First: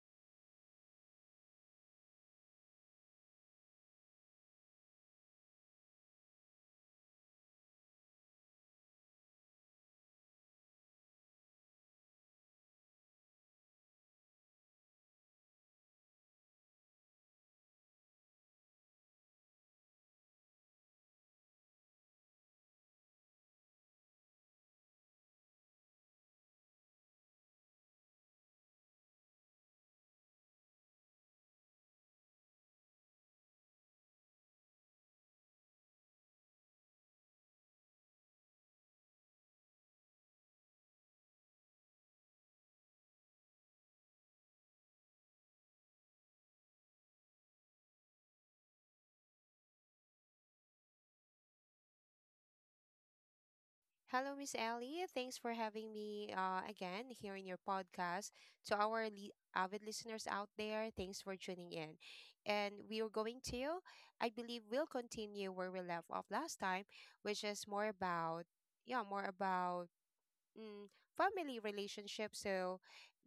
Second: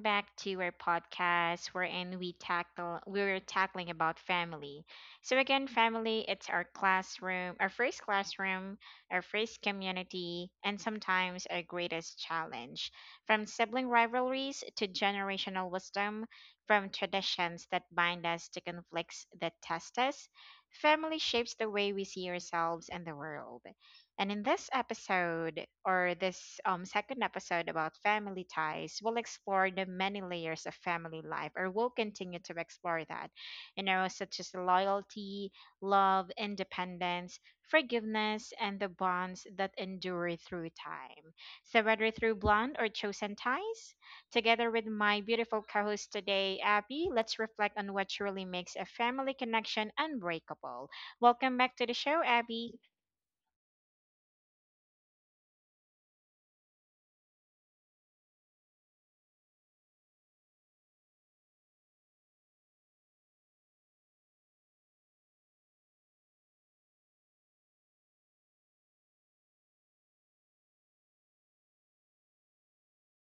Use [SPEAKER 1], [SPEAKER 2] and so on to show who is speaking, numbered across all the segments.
[SPEAKER 1] back to our podcast wherein we're tackling about family. So again, family, it's our classroom, our first community, and sometimes our greatest challenge. From sibling rivalries to generational wisdom, from traditions that bind us to conflicts that test us, family shapes the way we see ourselves and the world. And in this episode, or this second episode about family ties, we'll explore the many layers of family life, or we'll continue to explore that, you know, such as loyalty, love, independence, forgiveness, and the bonds that endure through time. So, whether through blonde or chosen ties, together with my beautiful co host today, Abby, let's reflect on what truly makes a family connection unbreakable. Welcome back to the show, Abby.
[SPEAKER 2] Hello, Miss Ellie. Thanks for having me, again here in your podcast. To our avid listeners out there, thanks for tuning in. And we are going to, I believe we'll continue where we left off last time, which is more about, yeah, more about mm, family relationships. So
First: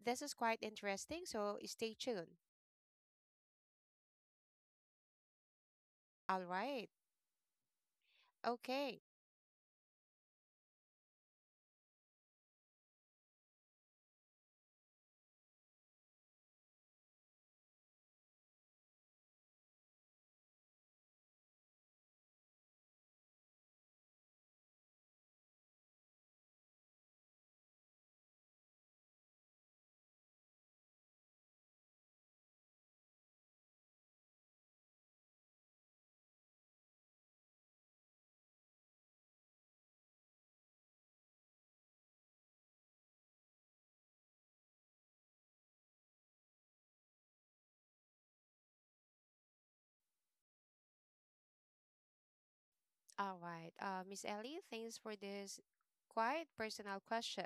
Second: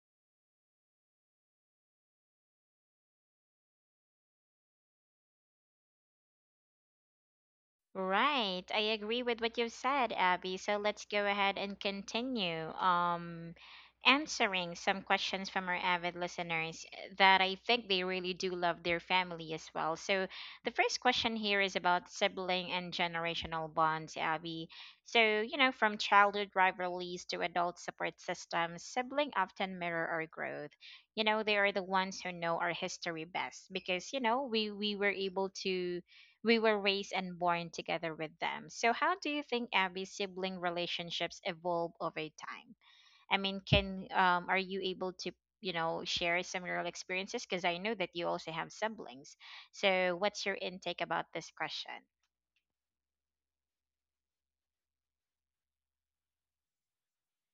[SPEAKER 2] this is quite interesting. So stay tuned. All right.
[SPEAKER 1] Right. I
[SPEAKER 2] Okay.
[SPEAKER 1] agree with what you've said, Abby. So let's go ahead and continue answering some questions from our avid listeners that I think they really do love their family as well. So the first question here is about sibling and generational bonds, Abby. So, you know, from childhood rivalries to adult support systems, sibling often mirror our growth. You know, they are the ones who know our history best because, you know, we were able to we were raised and born together with them. So, how do you think Abby sibling relationships evolve over time? I mean, can are you able to you know share some real experiences? Because I know that you also have siblings. So, what's your intake about this question?
[SPEAKER 2] All right. Miss Ellie, thanks for this quite personal question.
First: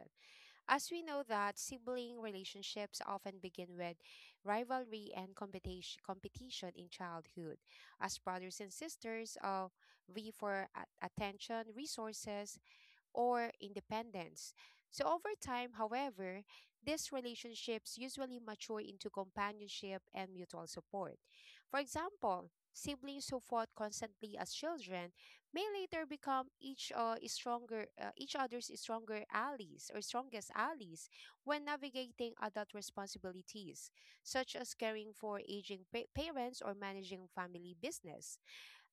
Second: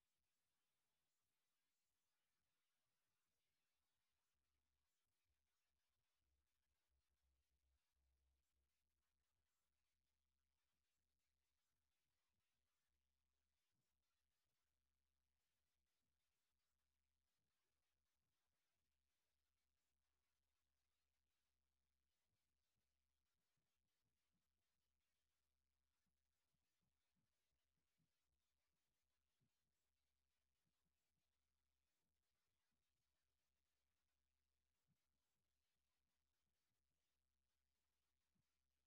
[SPEAKER 2] As we know that sibling relationships often begin with rivalry and competition in childhood, as brothers and sisters vie for attention, resources, or independence. So, over time, however, these relationships usually mature into companionship and mutual support. For example, siblings who fought constantly as children may later become each other's stronger allies or strongest allies when navigating adult responsibilities such as caring for aging parents or managing family business.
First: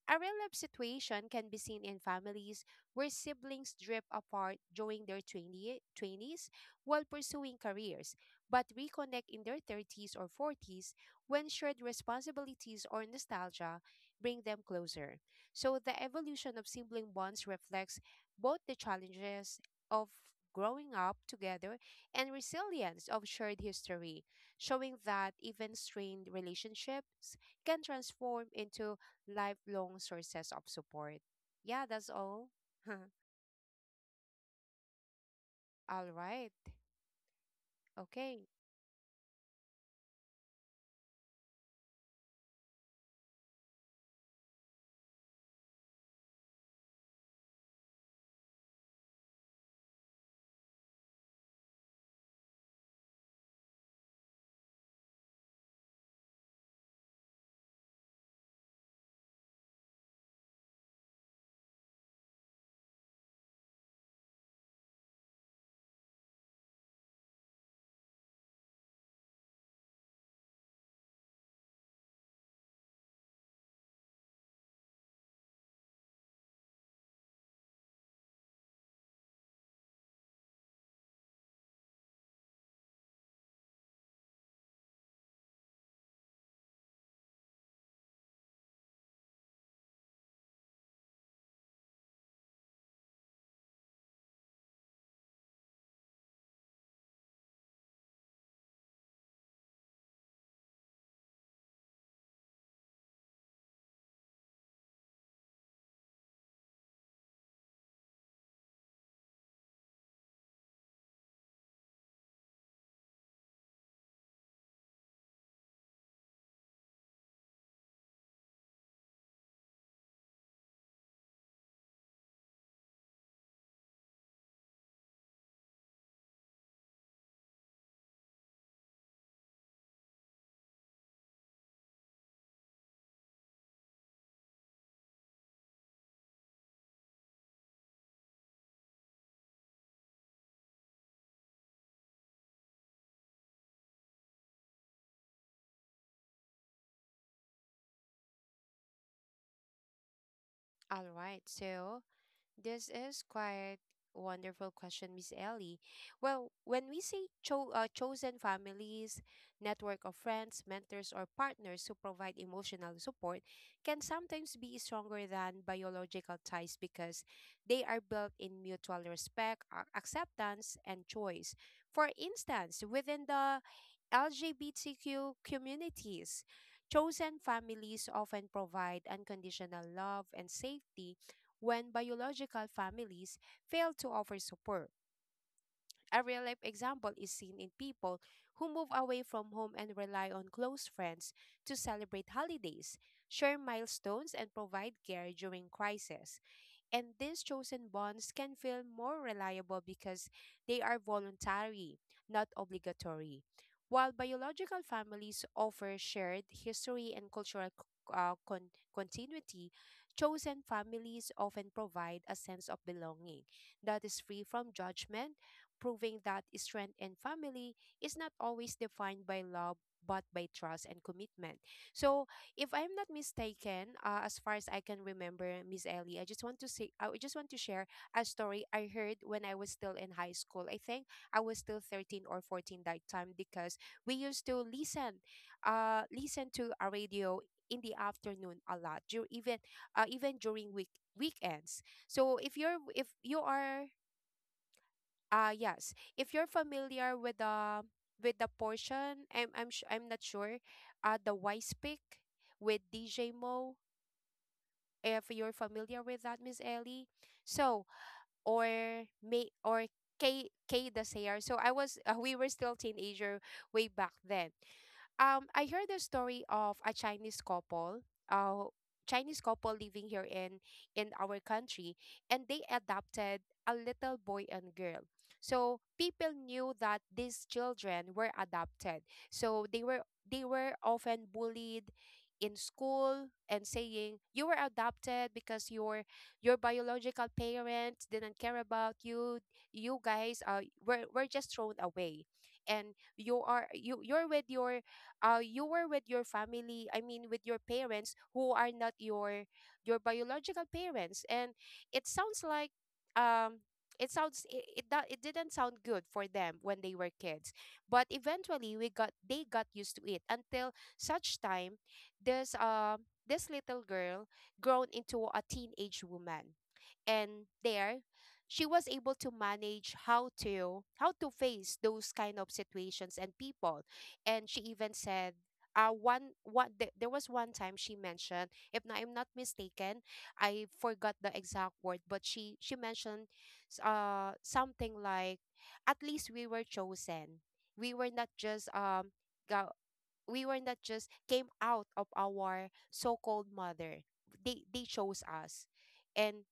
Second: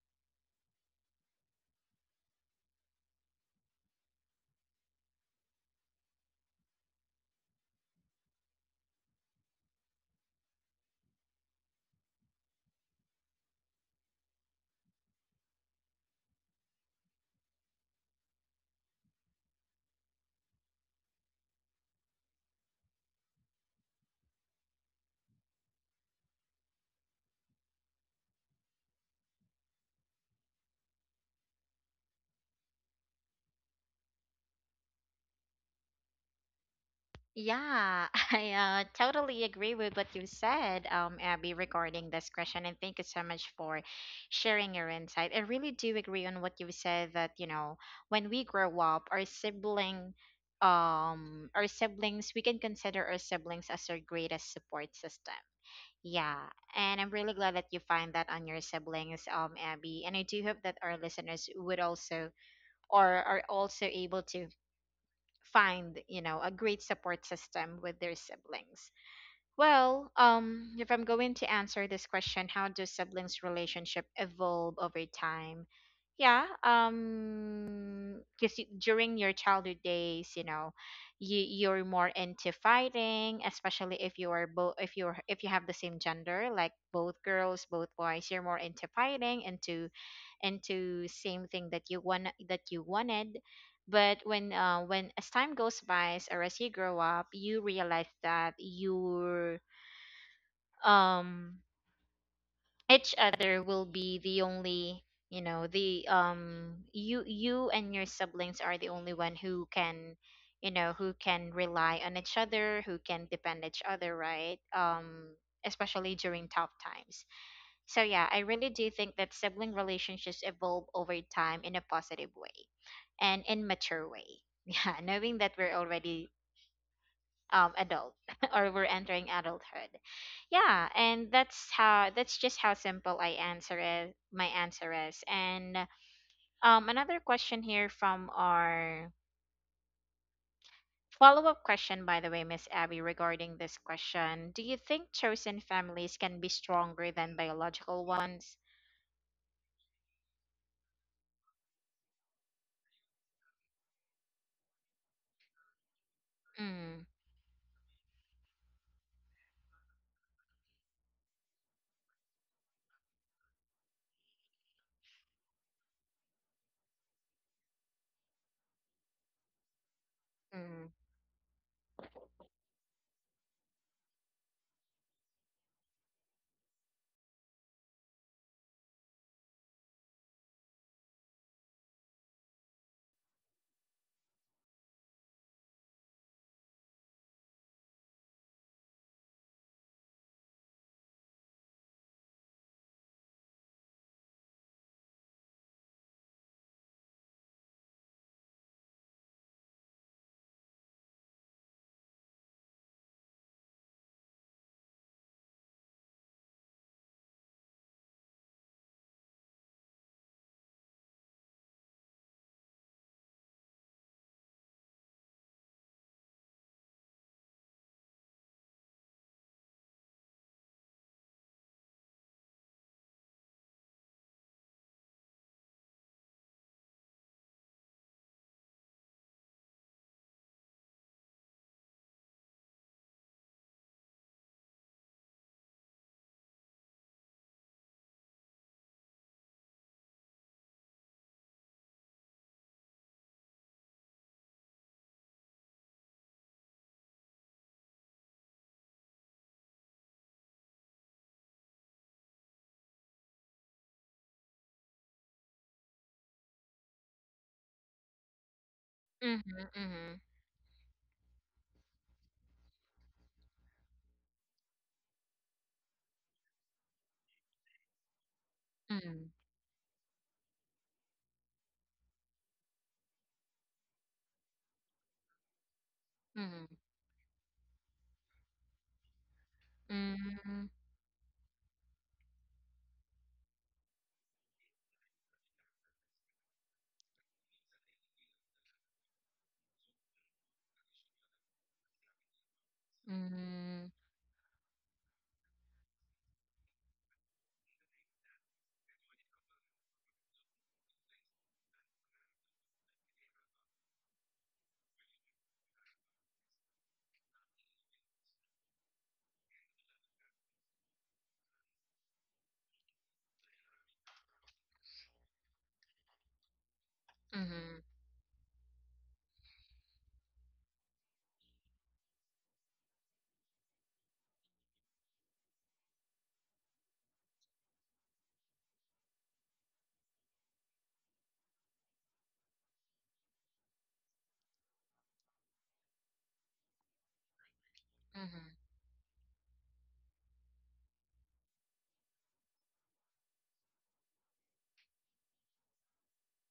[SPEAKER 2] A real life situation can be seen in families where siblings drift apart during their 20 twenties while pursuing careers, but reconnect in their 30s or 40s when shared responsibilities or nostalgia bring them closer. So, the evolution of sibling bonds reflects both the challenges of growing up together and resilience of shared history, showing that even strained relationships can transform into lifelong sources of support. Yeah, that's all. All right.
[SPEAKER 1] Yeah,
[SPEAKER 2] Okay.
[SPEAKER 1] I totally agree with what you said, Abby, regarding this question. And thank you so much for sharing your insight. I really do agree on what you said that, you know, when we grow up, our sibling, our siblings, we can consider our siblings as our greatest support system. Yeah, and I'm really glad that you find that on your siblings, Abby. And I do hope that our listeners would also or are also able to find, you know, a great support system with their siblings. Well, if I'm going to answer this question, how do siblings relationship evolve over time? Yeah, because during your childhood days, you know, you're more into fighting, especially if you are both, if you have the same gender, like both girls both boys, you're more into fighting into same thing that you want that you wanted. But when as time goes by or as you grow up, you realize that your um each other will be the only, you know, the you you and your siblings are the only one who can, you know, who can rely on each other, who can depend each other, right? Especially during tough times. So yeah, I really do think that sibling relationships evolve over time in a positive way and in mature way. Yeah, knowing that we're already adult or we're entering adulthood. Yeah, and that's how that's just how simple I answer it my answer is. And another question here from our follow up question by the way, Miss Abby, regarding this question. Do you think chosen families can be stronger than biological ones?
[SPEAKER 2] All right. So this is quite wonderful question, Miss Ellie. Well, when
[SPEAKER 1] Mm,
[SPEAKER 2] we say chosen families, network of friends, mentors, or partners who provide emotional support can sometimes be stronger than biological ties because they are built in mutual respect, acceptance,
[SPEAKER 1] mm,
[SPEAKER 2] and choice. For instance, within the LGBTQ communities, chosen families often provide unconditional love and safety when biological families fail to offer support. A real life example is seen in people who move away from home and rely on close friends to celebrate holidays, share milestones, and provide care during crisis. And these chosen bonds can feel more reliable because they are voluntary, not obligatory. While biological families offer shared history and cultural continuity, chosen families often provide a sense of belonging that is free from judgment, proving that strength in family is not always defined by love but by trust and commitment. So, if I'm not mistaken, as far as I can remember, Miss Ellie, I just want to share a story I heard when I was still in high school. I think I was still 13 or 14 that time because we used to listen to a radio in the afternoon a lot, even during weekends. So if you are, yes, if you're familiar with the portion. I'm not sure. The Wise Pick with DJ Mo. If you're familiar with that, Miss Ellie. So, or may,
[SPEAKER 1] mm-hmm.
[SPEAKER 2] or
[SPEAKER 1] Mm-hmm.
[SPEAKER 2] K K the Sayer. So I was, we were still teenager way back then. I heard the story of a uh
[SPEAKER 1] Mhm.
[SPEAKER 2] Chinese couple living here in our country, and they adopted a little boy and girl. So people
[SPEAKER 1] Mhm.
[SPEAKER 2] knew that these children were adopted. So they were they
[SPEAKER 1] mm,
[SPEAKER 2] were often bullied in school, and saying, you were adopted because your biological parents didn't care about you, you guys were just thrown away. And
[SPEAKER 1] mhm.
[SPEAKER 2] you you're with your, you were with your family, I mean with your parents who are not your biological parents. And it sounds like, um it sounds, it didn't sound good for them when they were kids, but eventually we got they got used to it. Until such time, this this little girl grown into a teenage woman. And
[SPEAKER 1] Mhm.
[SPEAKER 2] there, she was able to manage how to face those kind of situations and people. And she even said, there was one time she mentioned, if not, I'm not mistaken, I forgot the exact word, but she mentioned, something like, at least we were chosen. We were not
[SPEAKER 1] Mhm.
[SPEAKER 2] just go, we were not just came out of our so-called mother. They chose us. and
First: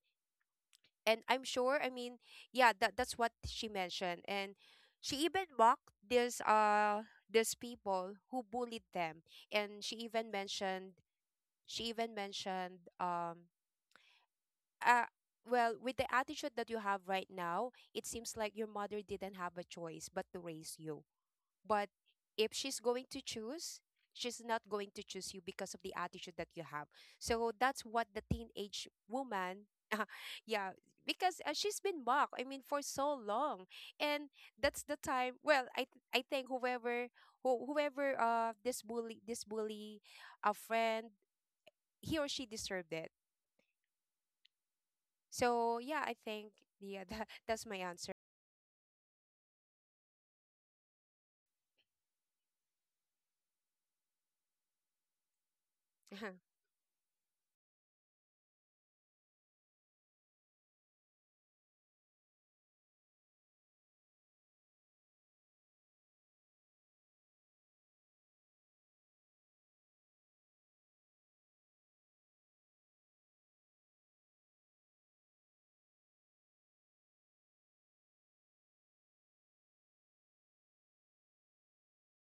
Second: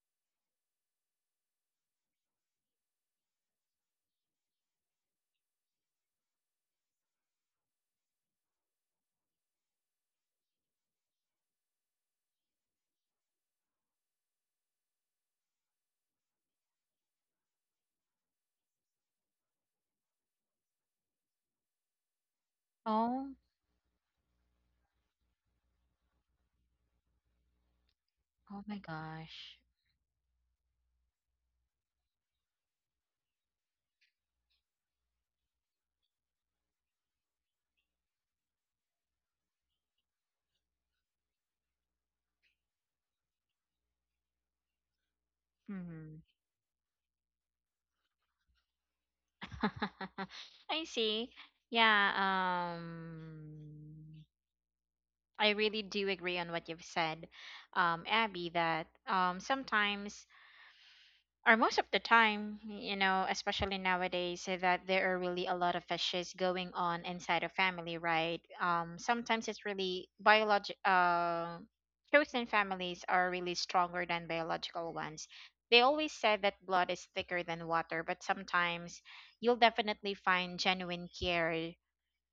[SPEAKER 2] and I'm sure, I mean, yeah, that that's what she mentioned. And she even mocked these people who bullied them. And she even mentioned uh well, with the attitude that you have right now, it seems like your mother didn't have a choice but to raise you. But if she's going to
[SPEAKER 1] Oh.
[SPEAKER 2] choose, she's not going to choose you because of the attitude that you have. So that's what the
[SPEAKER 1] Oh my
[SPEAKER 2] teenage
[SPEAKER 1] gosh.
[SPEAKER 2] woman, yeah, because she's been mocked, I mean, for so long. And that's the time. Well, I think whoever, whoever, this bully, a friend, he or she deserved it. So yeah, I
[SPEAKER 1] Mhm.
[SPEAKER 2] think, yeah, that's my answer.
[SPEAKER 1] I see. Yeah, I really do agree on what you've said, Abby, that sometimes or most of the time, you know, especially nowadays, that there are really a lot of issues going on inside a family, right? Sometimes it's really biologic. Chosen families are really stronger than biological ones. They always say that blood is thicker than water, but sometimes you'll definitely find genuine care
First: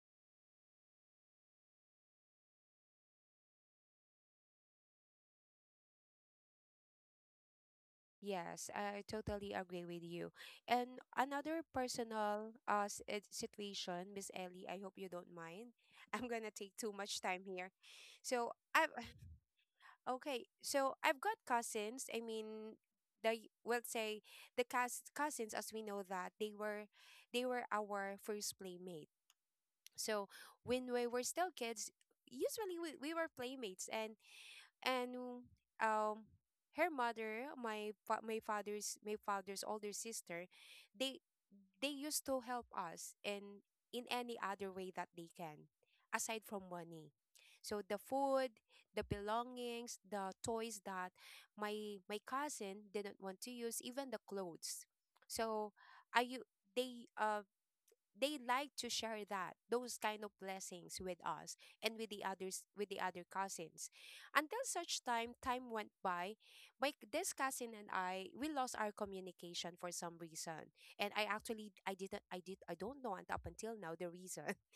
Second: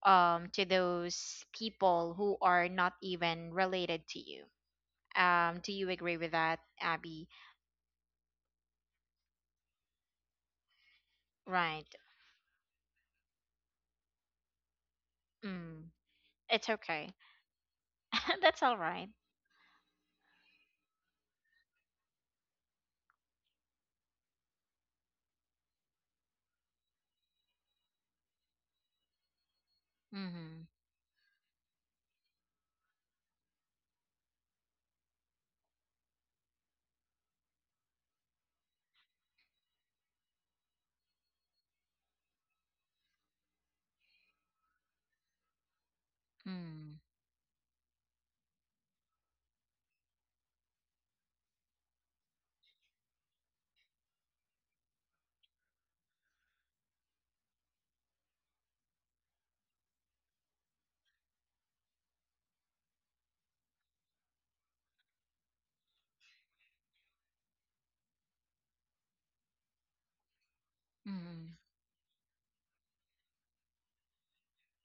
[SPEAKER 1] to those people who are not even related to you. Do you agree with that, Abby?
[SPEAKER 2] Yes, I totally agree with you. And another
[SPEAKER 1] Right.
[SPEAKER 2] personal situation, Miss Ellie, I hope you don't mind.
[SPEAKER 1] Mm,
[SPEAKER 2] I'm gonna
[SPEAKER 1] it's
[SPEAKER 2] take too
[SPEAKER 1] okay.
[SPEAKER 2] much time here. So
[SPEAKER 1] That's all
[SPEAKER 2] I've,
[SPEAKER 1] right.
[SPEAKER 2] okay, so I've got cousins. I mean, the we'll say the cous cousins, as we know that they were, our first playmate. So
[SPEAKER 1] Mm-hmm.
[SPEAKER 2] when we were still kids, usually we were playmates. And and um her mother, my father's older sister, they they used to help us in any other way that they can, aside from money. So the food, the belongings, the toys that my cousin didn't want to use, even the clothes. So I u- they uh they like to share that those kind of blessings with us, and with the others, with the other cousins. Until such time, time went by. My this cousin and I, we lost our communication for some reason. and i
[SPEAKER 1] Mm-hmm.
[SPEAKER 2] actually i didn't i did i don't know, and up until now, the reason.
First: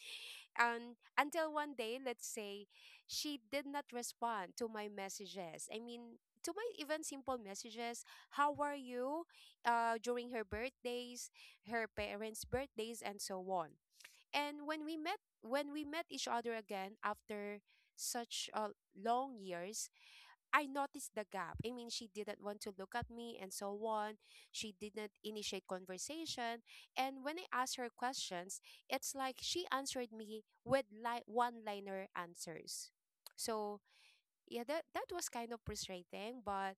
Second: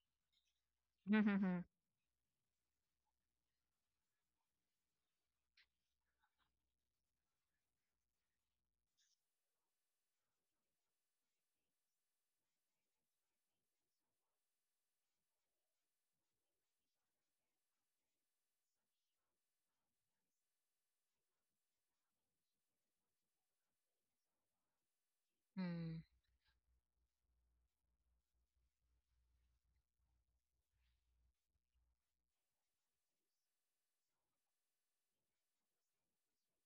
[SPEAKER 2] And until
[SPEAKER 1] Mm-hmm.
[SPEAKER 2] one day, let's say, she did not respond to my messages, I mean, to my even simple messages, how are you, during her birthdays, her parents birthdays, and so on. And when we met each other again after such, long years, I noticed the gap. I mean, she didn't want to look at me and so on. She didn't initiate
[SPEAKER 1] Mm-hmm.
[SPEAKER 2] conversation. And when I asked her questions, it's like she answered me with like one-liner answers. So, yeah, that was kind of frustrating, but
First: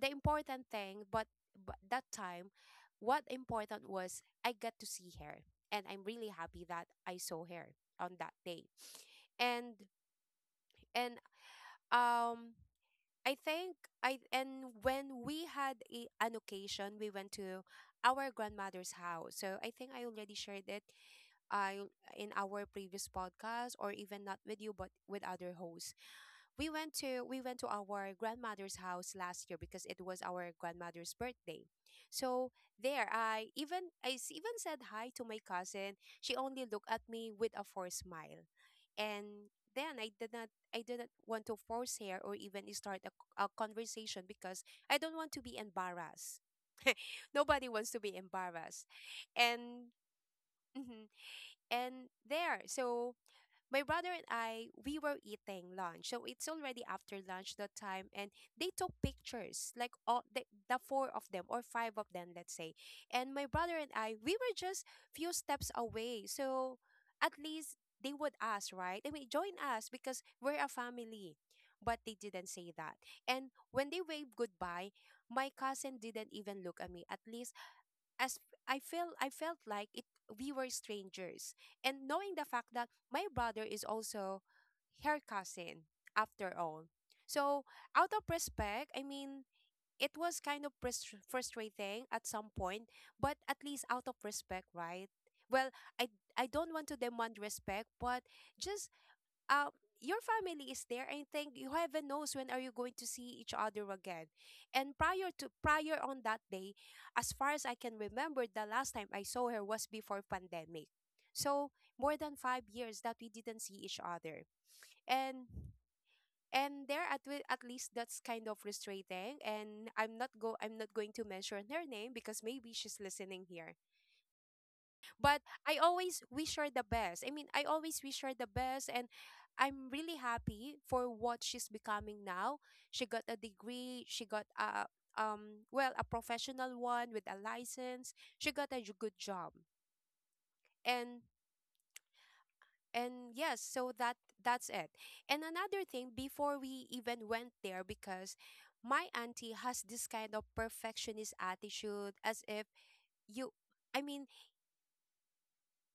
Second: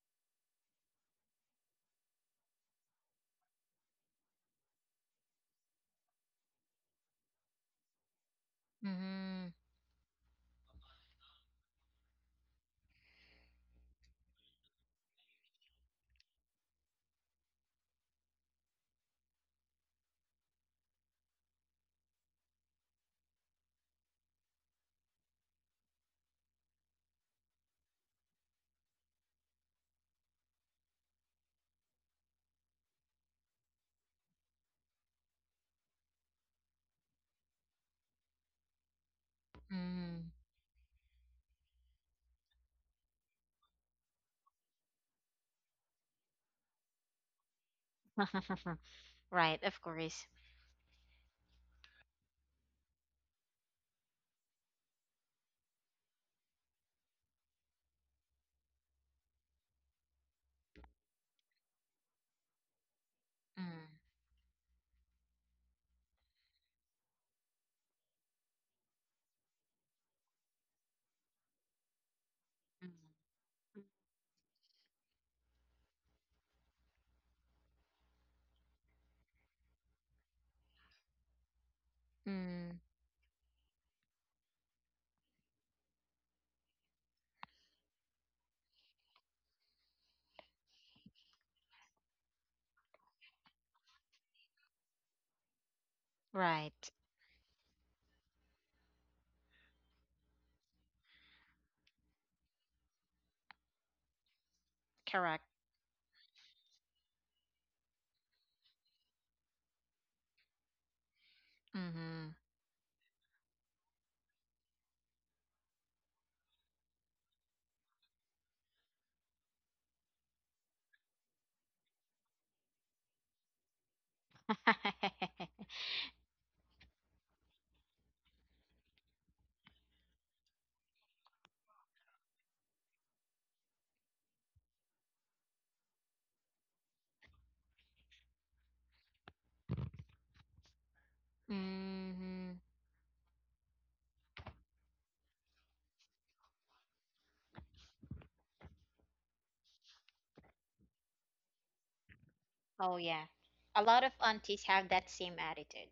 [SPEAKER 2] the important thing, but that time, what important was I got to see her, and I'm really happy that I saw her on that day. And and um. I think, I and when we had an occasion, we went to our grandmother's house. So I think I already shared it, I in our previous podcast, or even not with you but with other hosts. We went to our grandmother's house last year because it was our grandmother's birthday. So there, I even I s- even said hi to my cousin. She only looked at me with a forced smile. And then
[SPEAKER 1] Mm-hmm.
[SPEAKER 2] I didn't want to force her or even start a conversation because I don't want to be embarrassed. Nobody wants to be embarrassed.
[SPEAKER 1] Right, of
[SPEAKER 2] And
[SPEAKER 1] course.
[SPEAKER 2] mhm, and there. So my brother and I, we were eating lunch. So it's already after lunch that time, and they took pictures, like the four of them or five of them, let's say. And my brother
[SPEAKER 1] Mm-hmm.
[SPEAKER 2] and I, we were just few steps away. So at least they would ask, right? I mean, join us because we're a family. But they didn't say that. And when they waved goodbye, my cousin didn't even look at me. At least, as I felt like it, we were strangers. And knowing the fact
[SPEAKER 1] Mm.
[SPEAKER 2] that my brother is also her cousin after all. So out of respect, I mean, it was kind of frustrating at some point, but at least out of respect, right? Well, I I don't want
[SPEAKER 1] Right.
[SPEAKER 2] to demand respect, but just, um your family is there, and think you, heaven knows when are you going to see each other again. And
[SPEAKER 1] Correct.
[SPEAKER 2] prior on that day, as far as I can remember, the last time I saw her was before pandemic. So more
[SPEAKER 1] Mm-hmm.
[SPEAKER 2] than 5 years that we didn't see each other. And and there at wi- at least that's kind of frustrating. And i'm not go i'm not going to mention her name because maybe she's listening here. But I always wish her the best. I mean, I always wish her the best. And I'm really happy for what she's becoming now. She got a degree, she got a, well, a professional one with a license. She got a good job. And
[SPEAKER 1] Mm-hmm.
[SPEAKER 2] and yes, so that that's it. And another thing, before we even went there, because my auntie has this kind of perfectionist attitude, as if
[SPEAKER 1] Oh yeah.
[SPEAKER 2] you
[SPEAKER 1] A
[SPEAKER 2] I
[SPEAKER 1] lot of
[SPEAKER 2] mean,
[SPEAKER 1] aunties have that same attitude.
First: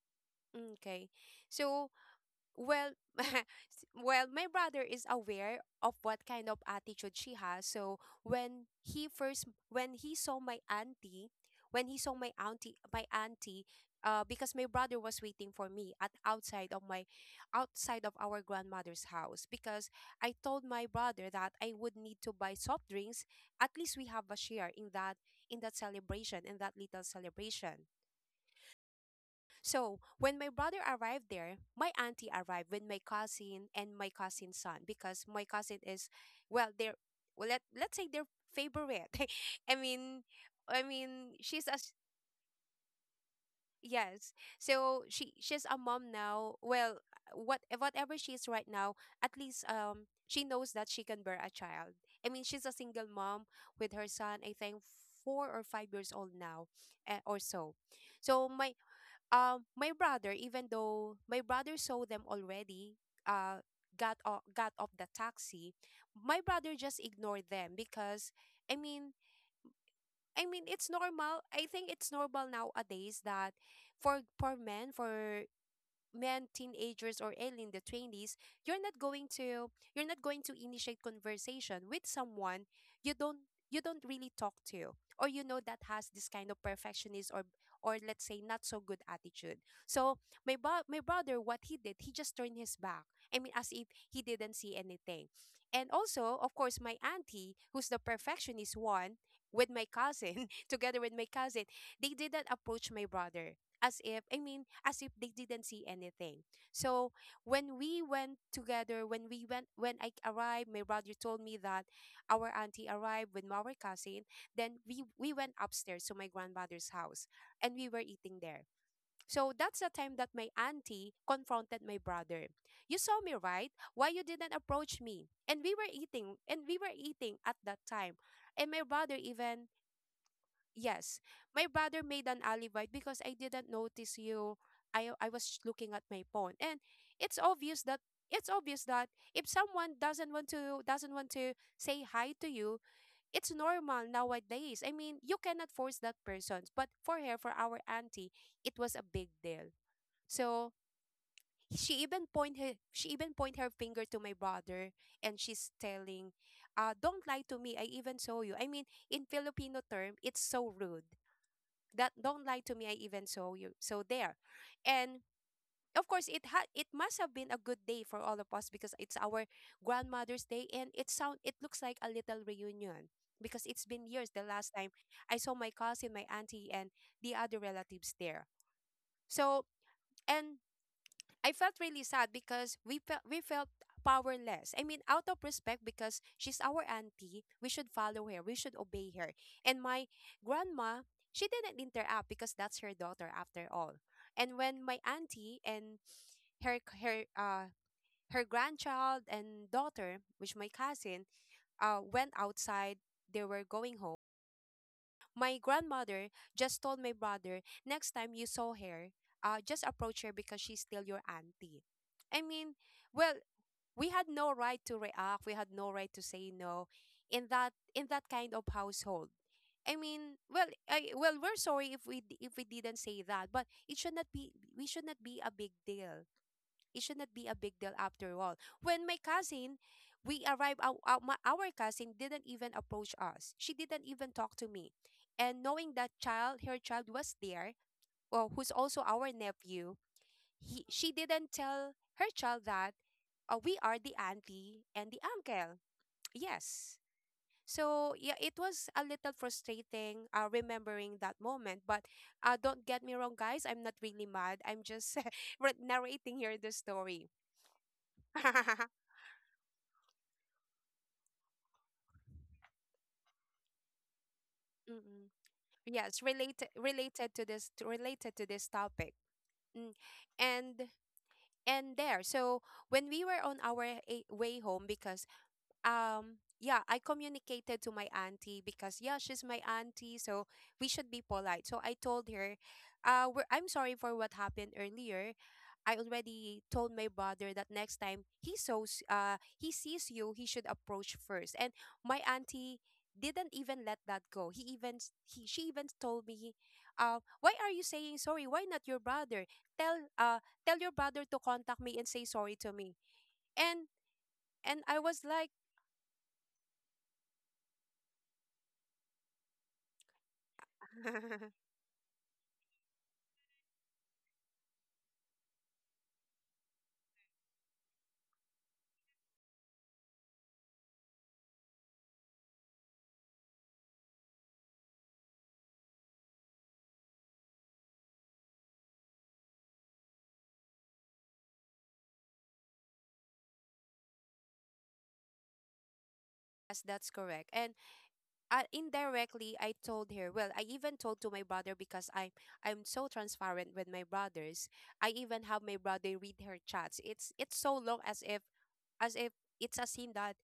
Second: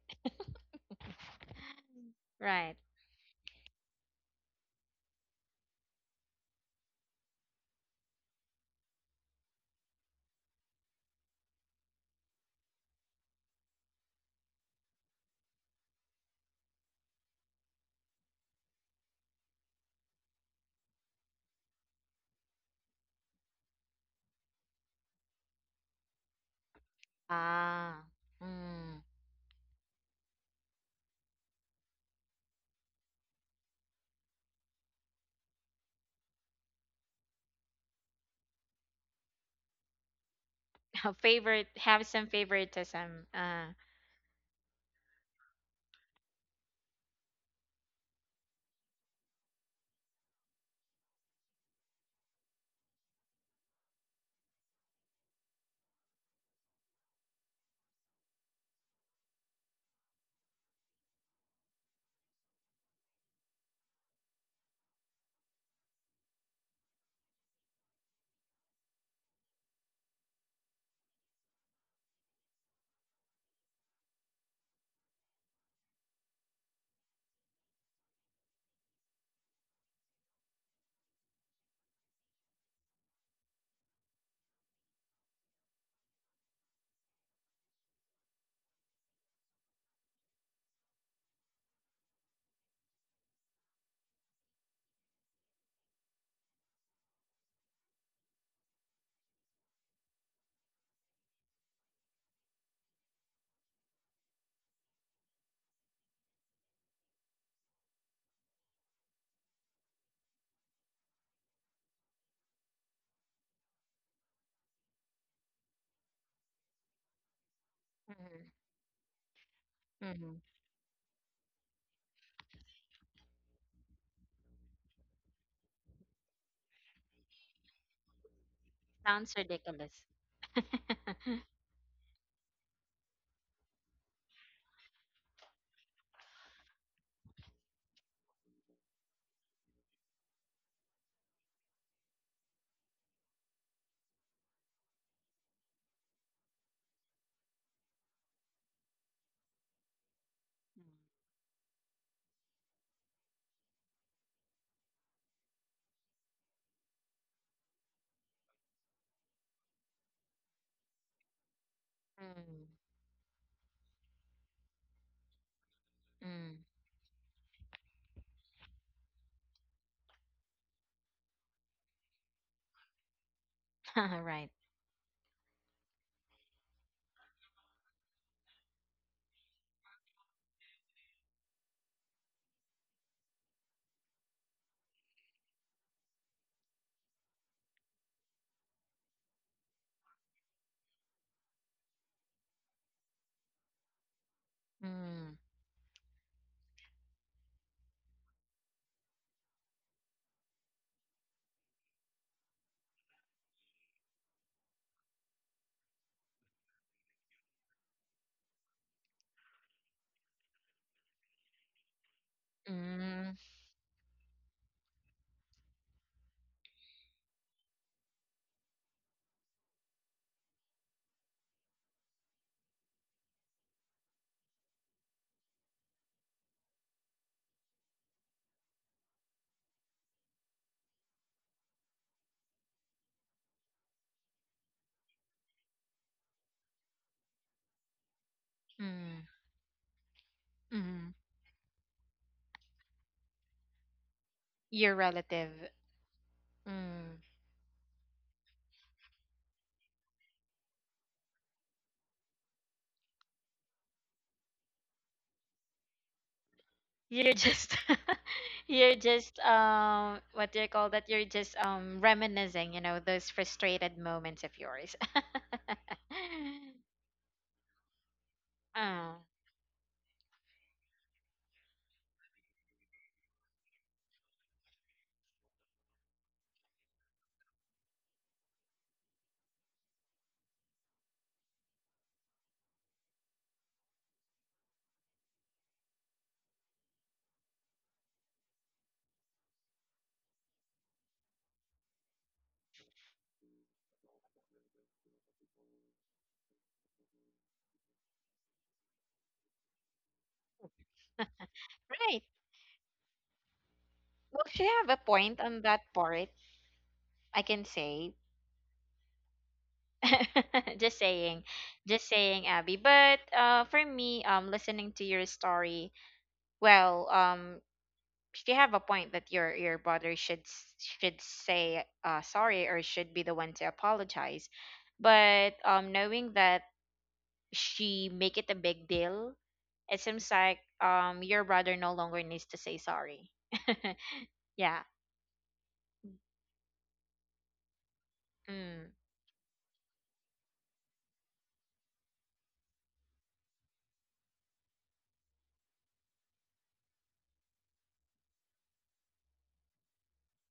[SPEAKER 2] mm, okay. So
[SPEAKER 1] Right.
[SPEAKER 2] Well, well, my brother is aware of what kind of attitude she has. So when he first, when he saw my auntie, because my brother was waiting for me at outside of our grandmother's house. Because I told my brother that I would need to buy soft drinks. At least we have a share in that, in that celebration in that little celebration.
[SPEAKER 1] Ah. Mm.
[SPEAKER 2] So when my brother arrived there, my auntie arrived with my cousin and my cousin's son, because my cousin is, well, they're, well, let's say their favorite. I mean, I mean,
[SPEAKER 1] Favorite
[SPEAKER 2] she's a
[SPEAKER 1] have some favoritism.
[SPEAKER 2] yes. So she's a mom now. Well, whatever she is right now, at least she knows that she can bear a child. I mean, she's a single mom with her son, I think 4 or 5 years old now, or so. So my brother, even though my brother saw them already, uh got off the taxi, my brother just ignored them. Because, i mean I mean, it's normal, I think it's normal nowadays that for men, for men teenagers or early in the 20s, you're not going to initiate conversation with someone you don't really talk to, or you know, that has this kind of perfectionist or let's say, not so good attitude. So my brother, what he did, he just turned his back. I mean, as if he didn't see anything. And also, of course, my auntie, who's the perfectionist one, with my cousin, together with my cousin, they didn't approach my brother, as if they didn't see anything. So when we went together, when we went when I arrived, my brother told me that our auntie arrived with our cousin. Then we went upstairs to my grandmother's house, and we were eating
[SPEAKER 1] Mm-hmm.
[SPEAKER 2] there. So that's the time
[SPEAKER 1] Mm-hmm.
[SPEAKER 2] that my auntie confronted my brother. You saw me, right? Why you didn't approach me? And we were eating at that time. And my brother
[SPEAKER 1] Sounds
[SPEAKER 2] even,
[SPEAKER 1] ridiculous.
[SPEAKER 2] yes, my brother made an alibi, because I didn't notice you. I was looking at my phone. And it's obvious that, it's obvious that if someone doesn't want to, say hi to you, it's normal nowadays. I mean, you cannot force that person. But for her, for our auntie, it was a big deal. So she even point her finger to my brother, and she's telling, "Don't lie to me. I even saw you." I mean, in Filipino term, it's so rude that, don't
[SPEAKER 1] Mm.
[SPEAKER 2] lie to me, I even saw you. So there. And of course, it
[SPEAKER 1] Mm.
[SPEAKER 2] had, it must have been a good day for all of us, because it's our grandmother's day, and it sound, it looks like a little reunion, because it's been years the
[SPEAKER 1] Right.
[SPEAKER 2] last time I saw my cousin, my auntie, and the other relatives there. So, and I felt really sad, because we felt powerless. I mean, out of respect, because she's our auntie, we should follow her, we should obey her. And my grandma, she didn't interact, because that's her daughter after all. And when my
[SPEAKER 1] Mm.
[SPEAKER 2] auntie, and her her uh her grandchild and daughter, which my cousin, went outside, they were going home, my grandmother just told my brother, next time you saw her, just approach her, because she's still your auntie. I mean,
[SPEAKER 1] Mm.
[SPEAKER 2] well, we had no right to react. We had no right to say no in that, kind of household. I mean, well, I, well, we're sorry if if we didn't say that, but it should not be, we should not be a big deal. It should not be a big deal after all. When my cousin, we arrived, our cousin didn't even approach us. She didn't even talk to me. And knowing that child, her child was there, well, who's also
[SPEAKER 1] Mm.
[SPEAKER 2] our nephew,
[SPEAKER 1] Mm.
[SPEAKER 2] she didn't tell her child that, we are the auntie
[SPEAKER 1] Your
[SPEAKER 2] and the
[SPEAKER 1] relative.
[SPEAKER 2] uncle. Yes.
[SPEAKER 1] Mm.
[SPEAKER 2] So yeah, it was a little frustrating, remembering that moment. But don't get me wrong, guys. I'm not really mad. I'm just narrating here the
[SPEAKER 1] You're
[SPEAKER 2] story.
[SPEAKER 1] just you're just what do you call that? You're just reminiscing, you know, those frustrated moments of yours.
[SPEAKER 2] Mm-mm. Yes, related to this, related to this
[SPEAKER 1] Oh,
[SPEAKER 2] topic. Mm. And and there. So when we were on our way home, because yeah, I communicated to my auntie, because yeah, she's my auntie, so we should be polite. So I told her, we're, I'm sorry for what happened earlier. I already told my brother that next time he sees you, he should approach first. And my auntie didn't even let that go. He even s- he she even told me, why are you saying sorry? Why not your brother? Tell uh Tell your brother to contact me and
[SPEAKER 1] right.
[SPEAKER 2] say sorry to me. And
[SPEAKER 1] Well, if you
[SPEAKER 2] and
[SPEAKER 1] have
[SPEAKER 2] I
[SPEAKER 1] a
[SPEAKER 2] was
[SPEAKER 1] point
[SPEAKER 2] like,
[SPEAKER 1] on that part, I can say. Just saying, just saying, Abby. But for me, listening to your story, well, she have a point that your brother should should say sorry or should be the one to apologize. But knowing that she make it a big deal, it seems like your brother no longer needs to say sorry. Yeah.
[SPEAKER 2] yes, that's correct. And
[SPEAKER 1] Mm.
[SPEAKER 2] indirectly I told her. Well, I even told to my brother, because I'm so transparent with my brothers. I even have my brother read her chats. It's so long, as if, as if it's a scene that,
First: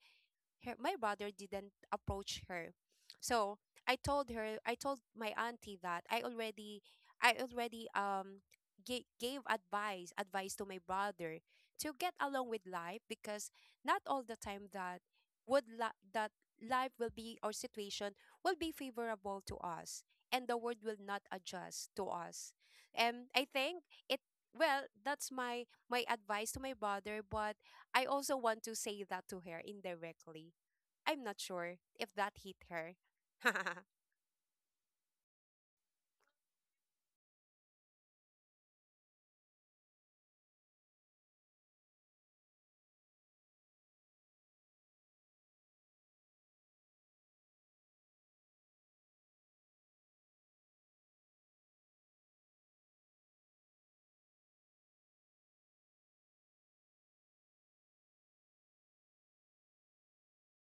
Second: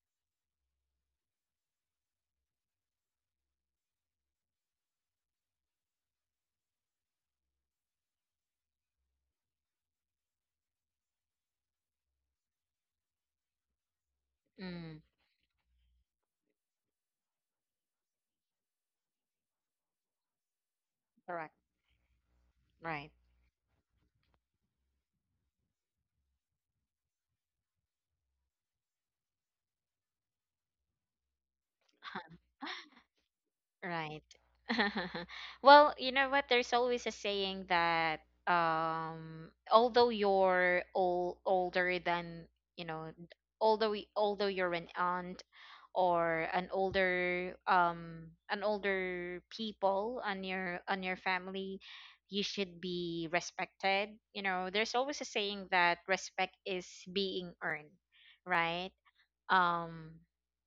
[SPEAKER 2] her, my brother didn't approach her. So I told her, I told my auntie that I already gave advice, advice to my brother to get along with life. Because not all the time that
[SPEAKER 1] Mm.
[SPEAKER 2] that life will be, or situation will be favorable to us, and the world will not
[SPEAKER 1] Correct.
[SPEAKER 2] adjust to us.
[SPEAKER 1] Right.
[SPEAKER 2] And I think it well, that's my, my advice to my brother, but I also want to say that to her indirectly. I'm not sure if that hit her.
[SPEAKER 1] Right. Well, you know what? There's always a saying that although you're old, older than, you know, although you're an aunt or an older people on your family, you should be respected. You know, there's always a saying that respect is being earned, right? um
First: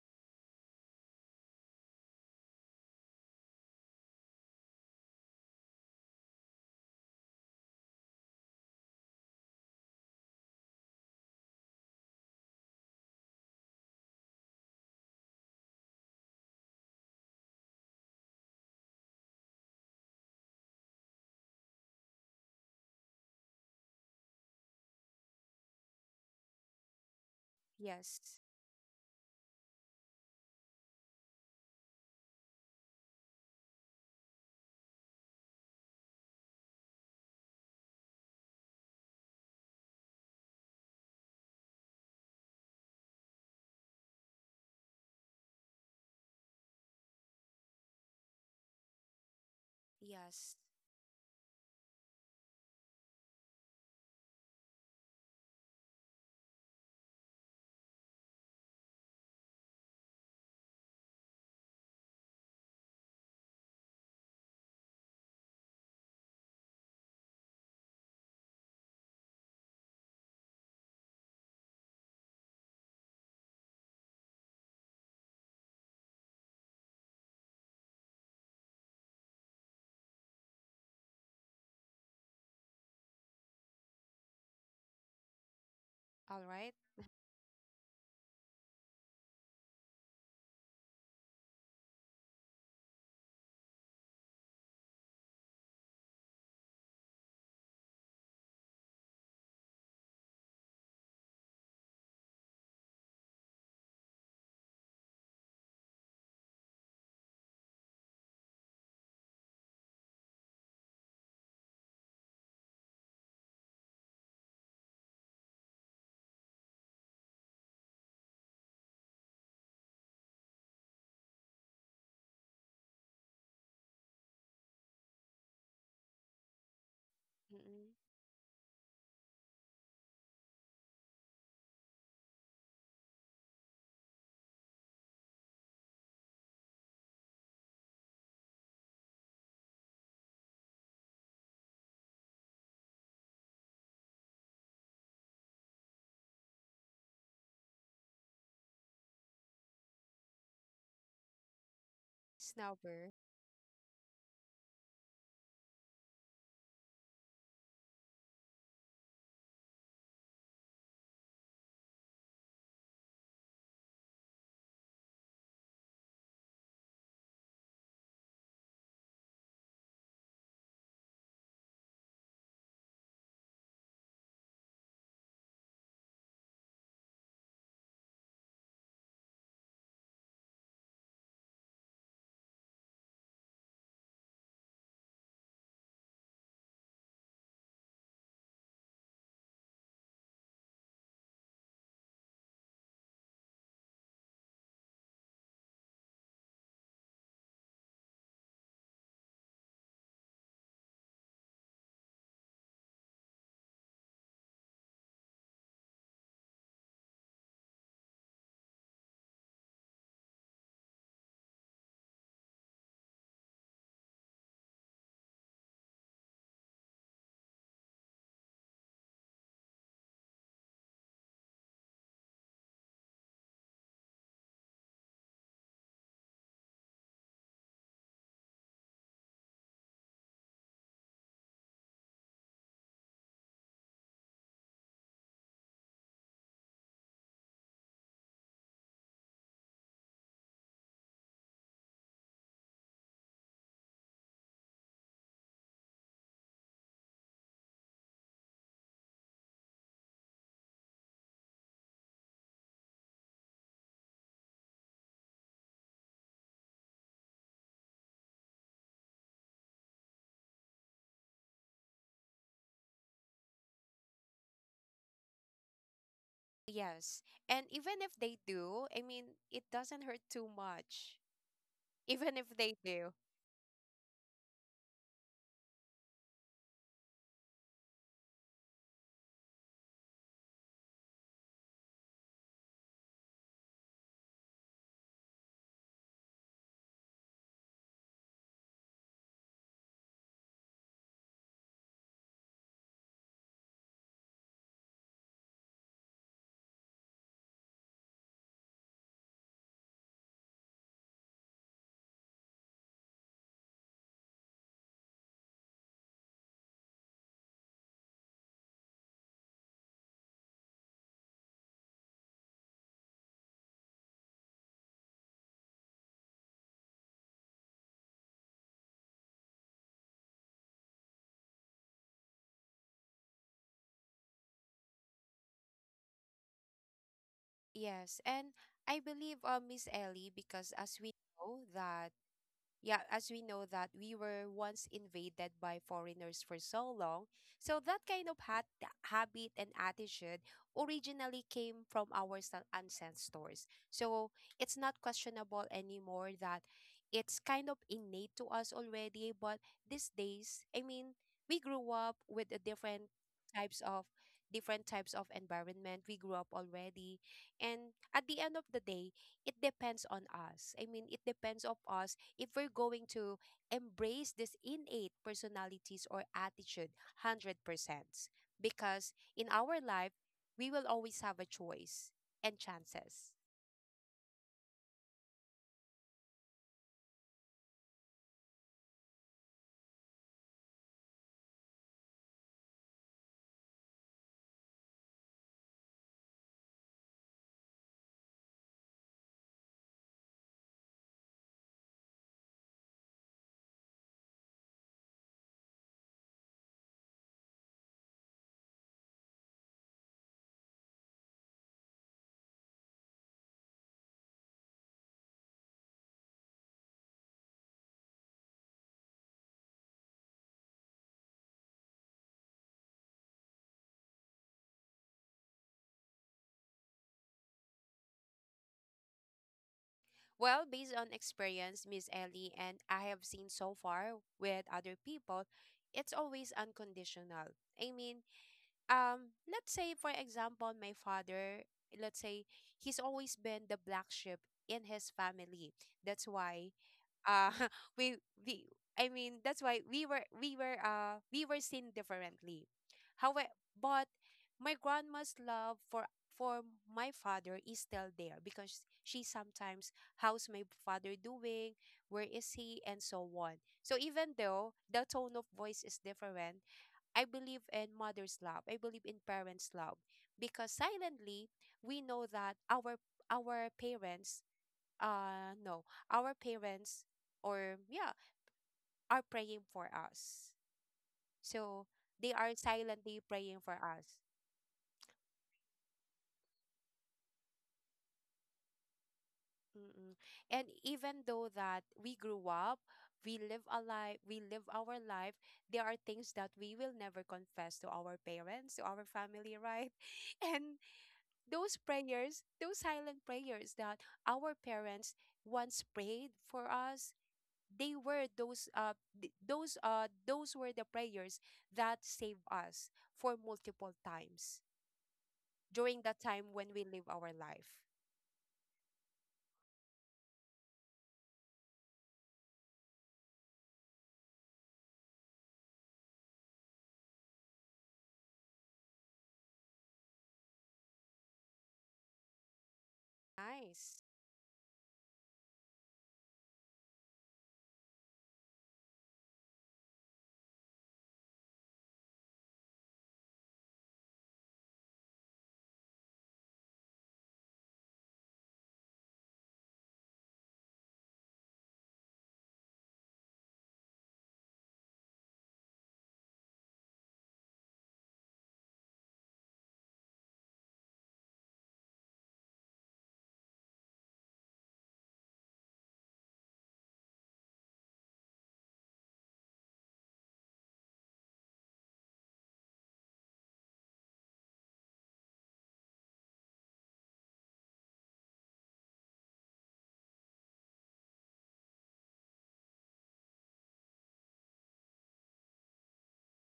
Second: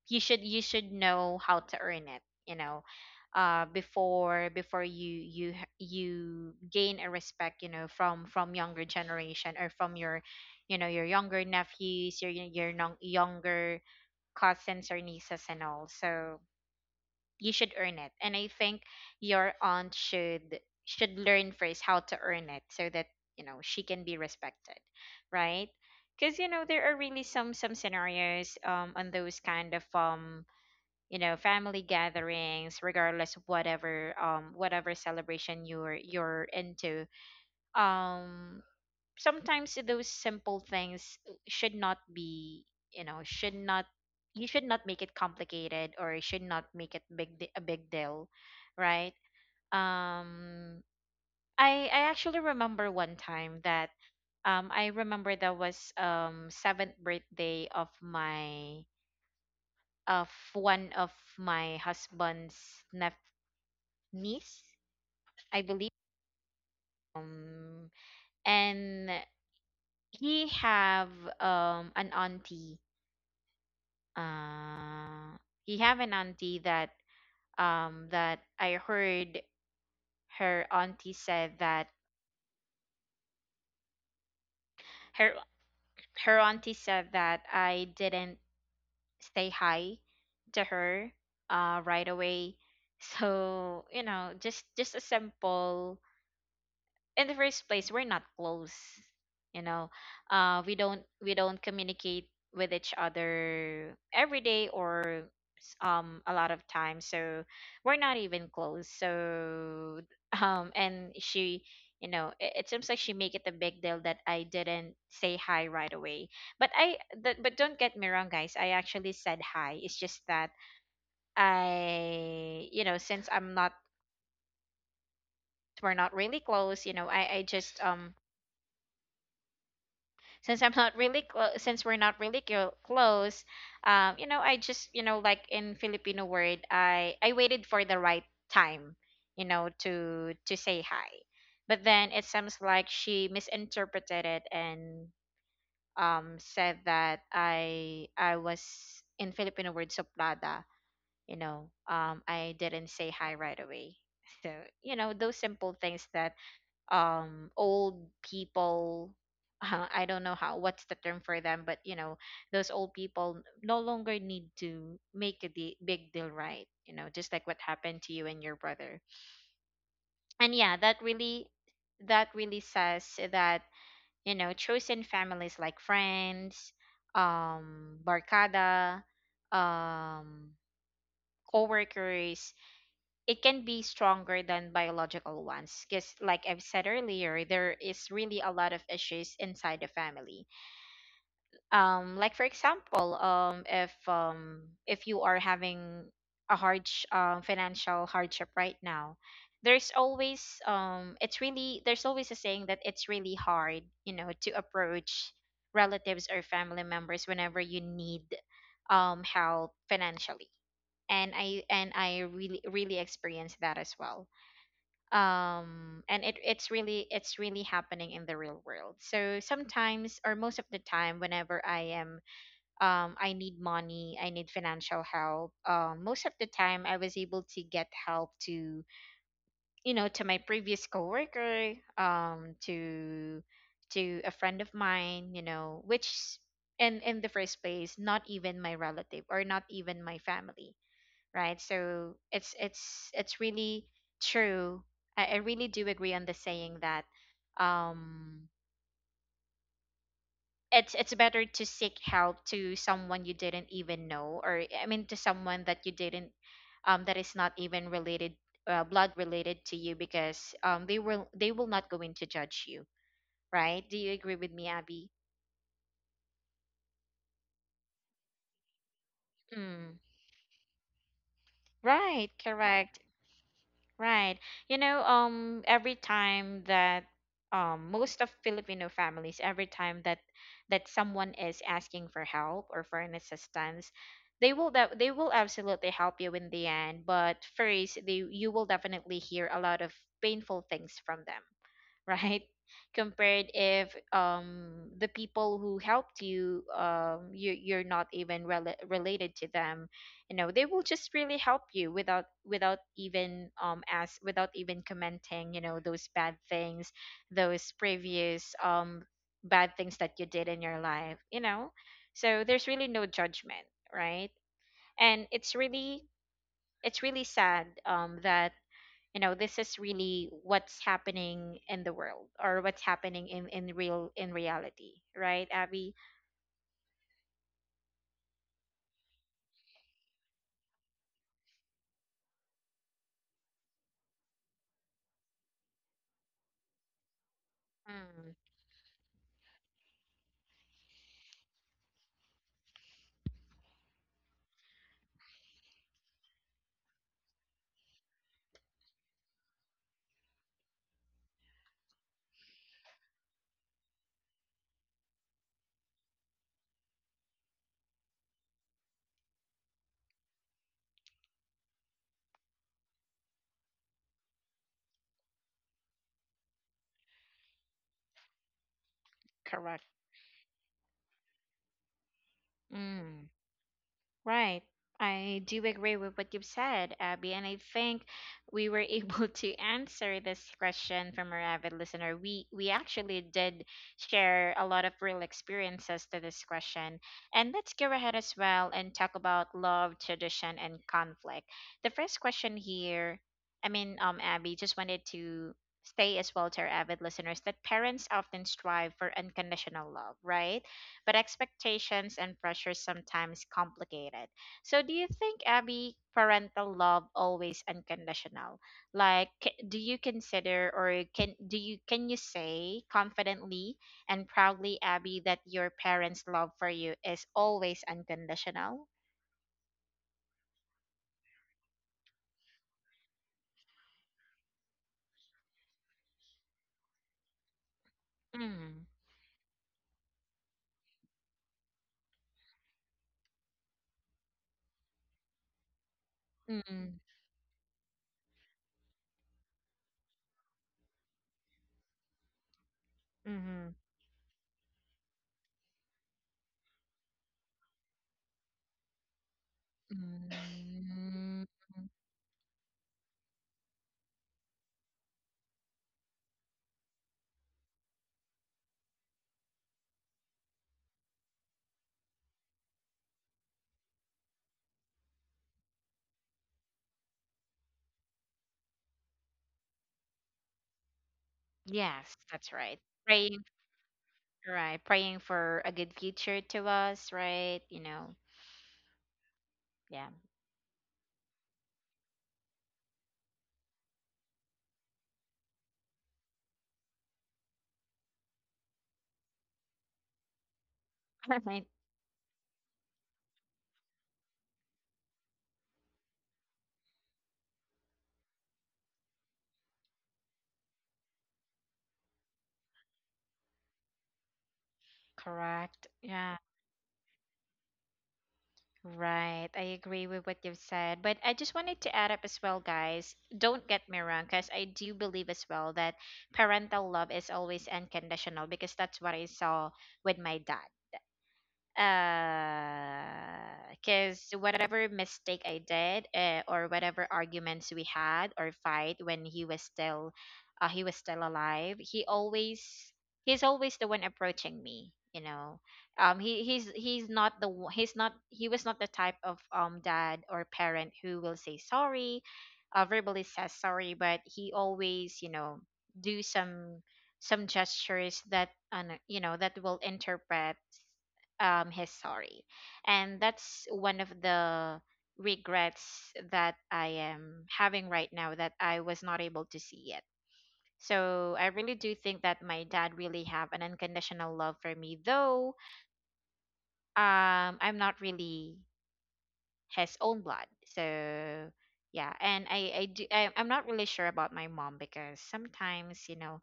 [SPEAKER 1] you should, you should know how to earn it, you know. Before, before you you gain a respect, you know, from younger generation or from your, you know, your younger nephews, your younger cousins or nieces and all. So you should earn it, and I think your aunt should learn first how to earn it, so that, you know, she can be respected. Right? Because, you know, there are really some
[SPEAKER 2] Yes.
[SPEAKER 1] scenarios on those kind of um, you know, family gatherings regardless of whatever whatever celebration you're into. Um, sometimes those simple things should not be, you know, should not, you should not make it complicated or you should not make it big a big deal. Right?
[SPEAKER 2] Yes.
[SPEAKER 1] Um, I actually remember one time that I remember that was seventh birthday of my of one of my husband's nep- niece, I believe. um and he have an auntie. Uh, you have an auntie that that I heard her auntie said that her, her
[SPEAKER 2] All
[SPEAKER 1] auntie
[SPEAKER 2] right.
[SPEAKER 1] said that I didn't say hi to her right away. So, you know, just a simple in the first place we're not close, you know. We don't, we don't communicate with each other every day or a lot of times, so we're not even close, so and she, you know, it seems like she make it a big deal that I didn't say hi right away. But but don't get me wrong, guys, I actually said hi. It's just that I, you know, since I'm not we're not really close, you know, I just
[SPEAKER 2] Mm-mm.
[SPEAKER 1] since we're not really close, you know, I just, you know, like in Filipino word, I waited for the right time, you know, to say hi. But then it seems like she misinterpreted it and said that I was in Filipino word soplada, you know, I didn't say
[SPEAKER 2] Snubber.
[SPEAKER 1] hi right away. So you know those simple things that old people I don't know how what's the term for them, but you know those old people no longer need to make a big deal, right? You know, just like what happened to you and your brother. And yeah, that really, that really says that, you know, chosen families like friends, barcada, um co it can be stronger than biological ones, because like I've said earlier, there is really a lot of issues inside the family. Um, like for example, if you are having a hard financial hardship right now, there's always it's really there's always a saying that it's really hard, you know, to approach relatives or family members whenever you need help financially. And I really really experienced that as well. Um, and it it's really, it's really happening in the real world. So sometimes or most of the time whenever I am I need money, I need financial help. Um, most of the time I was able to get help to, you know, to my previous coworker, to a friend of mine, you know, which and in the first place not even my relative or not even my family, right? So it's really true. I really do agree on the saying that um it's better to seek help to someone you didn't even know, or I mean to someone that you didn't that is not even related, blood related to you, because they will, they will not go in to judge you, right? Do you agree with me, Abby?
[SPEAKER 2] Yes. And even if they do, I mean, it
[SPEAKER 1] Mm.
[SPEAKER 2] doesn't hurt too much.
[SPEAKER 1] Right,
[SPEAKER 2] Even if they
[SPEAKER 1] correct.
[SPEAKER 2] do.
[SPEAKER 1] Right. Every time that most of Filipino families, every time that someone is asking for help or for an assistance, they will absolutely help you in the end. But first, they you will definitely hear a lot of painful things from them, right? Compared if the people who helped you, you're not even related to them, you know they will just really help you without even as without even commenting, you know, those bad things, those previous bad things that you did in your life, you know. So there's really no judgment, right? And it's really sad that you know this is really what's happening in the world, or what's happening in real in reality, right, Abby?
[SPEAKER 2] Yes. And I believe, Miss Ellie, because as we know that yeah, as we know that, we were once invaded by foreigners for so long. So that kind
[SPEAKER 1] Mm,
[SPEAKER 2] of habit and attitude originally came from our ancestors. So it's not questionable anymore that it's kind of innate to us already. But these days, I mean, we grew up with a types of different types of environment, we grew up already. And at the end of the day, it depends on us, I mean, it depends of us, if we're going to embrace this innate personalities or attitude 100%. Because in our
[SPEAKER 1] correct.
[SPEAKER 2] life, we will always have a choice and
[SPEAKER 1] Mm.
[SPEAKER 2] chances.
[SPEAKER 1] Right. I do agree with what you've said, Abby, and I think we were able to answer this question from our avid listener. We actually did share a lot of real experiences to this question. And let's go ahead as well and talk about love, tradition, and conflict. The first question here, I mean, Abby, just wanted to say as well to our avid listeners that parents often strive for unconditional love, right? But expectations and pressure sometimes complicate it. So, do you think, Abby, parental love always unconditional? Like, do you consider, or can you say confidently and proudly, Abby, that your parents' love for you is always unconditional?
[SPEAKER 2] Well, based on experience, Miss Ellie, and I have seen so far with other people, it's always unconditional. I mean,
[SPEAKER 1] Mm,
[SPEAKER 2] let's say, for example, my father, let's say, he's always been the black sheep in his family. That's why
[SPEAKER 1] mm,
[SPEAKER 2] uh we we I mean that's why we were we were we were seen differently. However,
[SPEAKER 1] mm,
[SPEAKER 2] but my grandma's love for my father is still there, because she sometimes, how's my father
[SPEAKER 1] mm.
[SPEAKER 2] doing, where is he, and so on. So even though the tone of voice is different, I believe in mother's love, I believe in parents love. Because silently, we know that our parents, no our parents or yeah, are praying for us. So
[SPEAKER 1] Yes,
[SPEAKER 2] they are
[SPEAKER 1] that's right.
[SPEAKER 2] silently
[SPEAKER 1] Praying,
[SPEAKER 2] praying for us.
[SPEAKER 1] right? Praying for a good future to us, right? You know, yeah.
[SPEAKER 2] Mm-mm. And even though that we grew up, we live our life, there are things that we will never confess to our parents, to our family, right? And
[SPEAKER 1] I.
[SPEAKER 2] those prayers, those silent prayers that our parents once prayed for us, they were those th- those were the prayers that saved us for multiple times
[SPEAKER 1] Correct.
[SPEAKER 2] during the
[SPEAKER 1] Yeah.
[SPEAKER 2] time when we live our life.
[SPEAKER 1] Right. I agree with what you've said. But I just wanted to add up as well, guys. Don't get me wrong, because I do believe as well that parental love is always unconditional because that's what I saw with my dad.
[SPEAKER 2] Nice.
[SPEAKER 1] Because whatever mistake I did, or whatever arguments we had or fight when he was still, he was still alive, he's always the one approaching me. You know, he's not he was not the type of dad or parent who will say sorry, verbally says sorry, but he always, you know, do some gestures that, you know, that will interpret his sorry, and that's one of the regrets that I am having right now, that I was not able to see it. So I really do think that my dad really have an unconditional love for me, though I'm not really his own blood. So yeah. And I'm not really sure about my mom, because sometimes, you know,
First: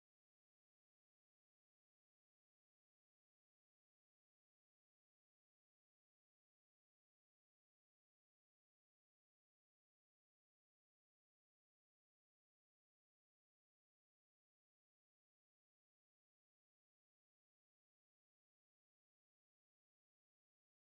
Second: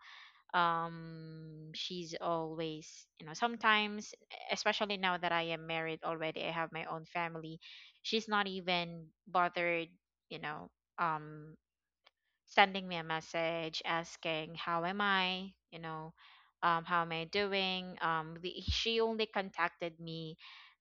[SPEAKER 1] she's always, you know, sometimes, especially now that I am married already, I have my own family, she's not even bothered, you know, um sending me a message asking how am I, you know, how am I doing. She only contacted me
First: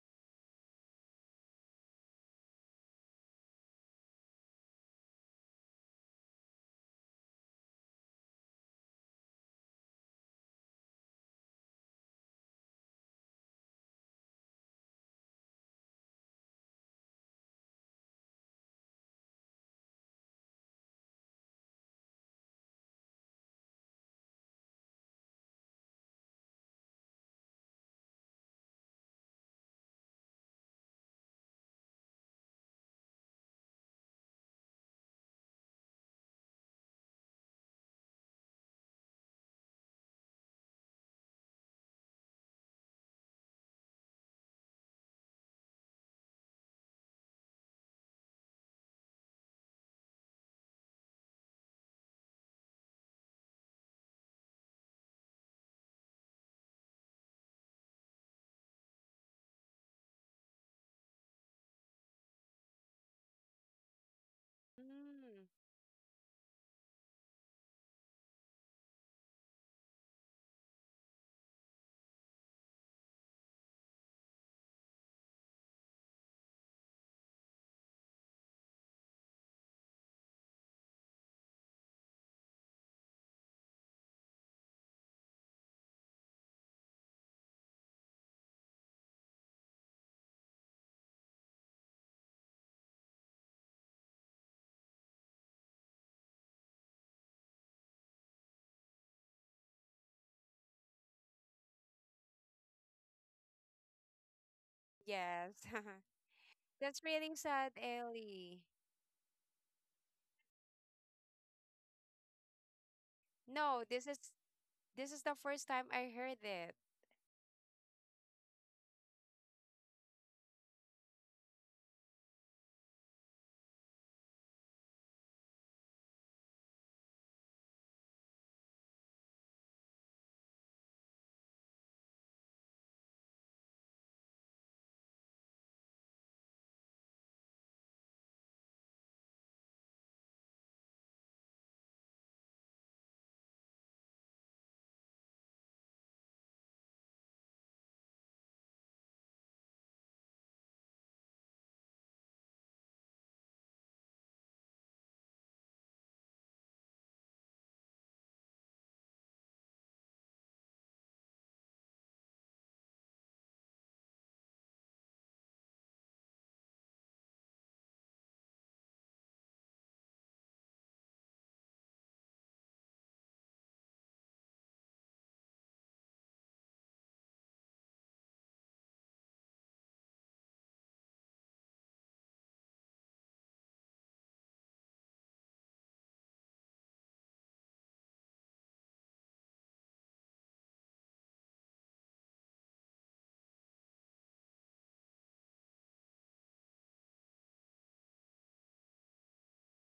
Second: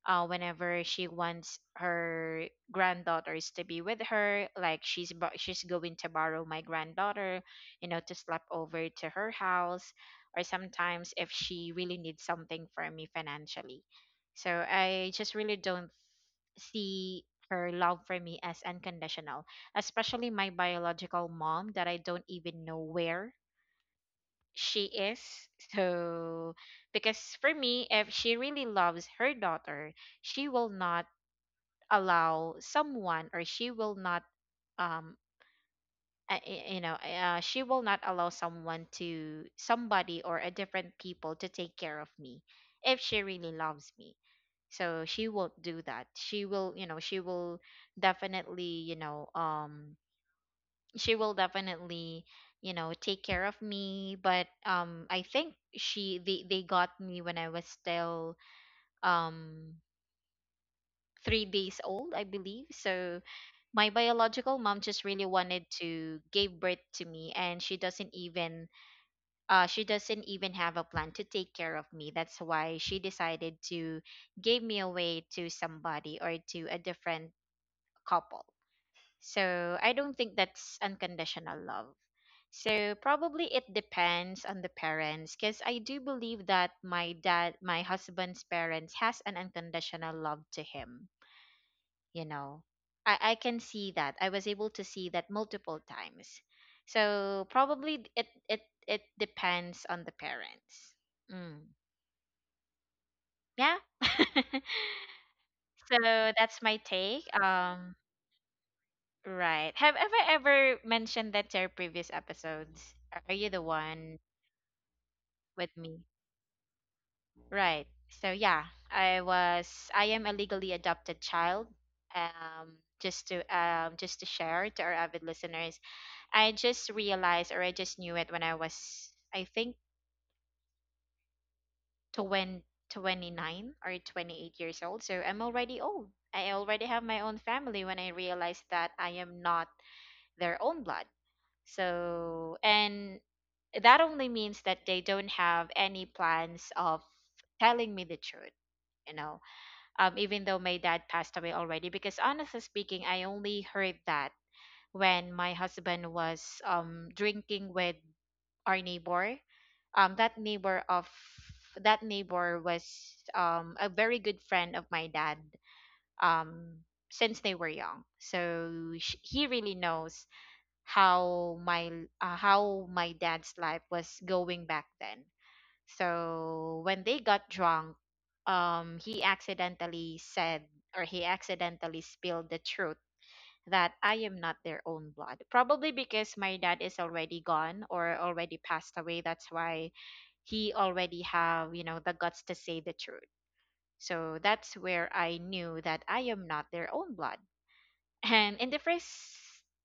[SPEAKER 1] whenever she wants her granddaughters to be with her. Like she's going to borrow my granddaughter, you know, to sleep over to her house, or sometimes if she really needs something from me financially. So I just really don't see her love for me as unconditional, especially my biological mom, that I don't even know where she is. So, because for me, if she really loves her daughter, she will not allow someone, or she will not um you know, she will not allow someone to somebody or a different people to take care of me if she really loves me. So she won't do that. She will, you know, she will definitely, you know, she will definitely, you know, take care of me. But I think she they got me when I was still um 3 days old, I believe. So my biological mom just really
[SPEAKER 2] Mm,
[SPEAKER 1] wanted to give birth to me, and she doesn't even, she doesn't even have a plan to take care of me. That's why she decided to give me away to somebody or to a different couple. So I don't think that's unconditional love. So probably it depends on the parents, because I do believe that my dad, my husband's parents has an unconditional love to him, you know. I can see that. I was able to see that multiple times. So probably it it depends on the parents. Mm. Yeah.
[SPEAKER 2] yes.
[SPEAKER 1] So that's my
[SPEAKER 2] That's
[SPEAKER 1] take.
[SPEAKER 2] really sad, Ellie.
[SPEAKER 1] Right, have ever mentioned that to our previous episodes? Are you the
[SPEAKER 2] No,
[SPEAKER 1] one
[SPEAKER 2] this is the first
[SPEAKER 1] with
[SPEAKER 2] time
[SPEAKER 1] me,
[SPEAKER 2] I heard it.
[SPEAKER 1] right? So yeah, i was I am a legally adopted child, just to share to our avid listeners. I just realized, or I just knew it, when I was, I think, 20 29 or 28 years old. So I'm already old. I already have my own family when I realized that I am not their own blood. So, and that only means that they don't have any plans of telling me the truth. You know, even though my dad passed away already, because honestly speaking, I only heard that when my husband was drinking with our neighbor. um that neighbor of that neighbor was a very good friend of my dad um since they were young. So he really knows how my, how my dad's life was going back then. So when they got drunk, he accidentally said, or he accidentally spilled the truth, that I am not their own blood. Probably because my dad is already gone or already passed away, that's why he already have, you know, the guts to say the truth. So that's where I knew that I am not their own blood. And in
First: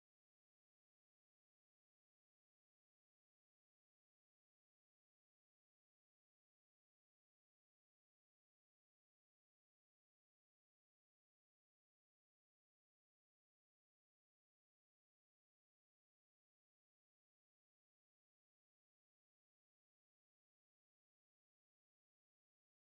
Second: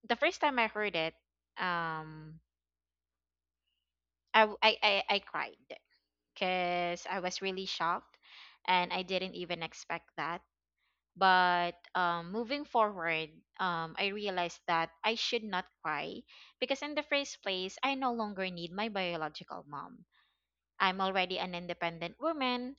[SPEAKER 1] the first time I heard it, um I cried, because I was really shocked, and I didn't even expect that. But moving forward, I realized that I should not cry because, in the first place, I no longer need my biological mom. I'm already an independent woman.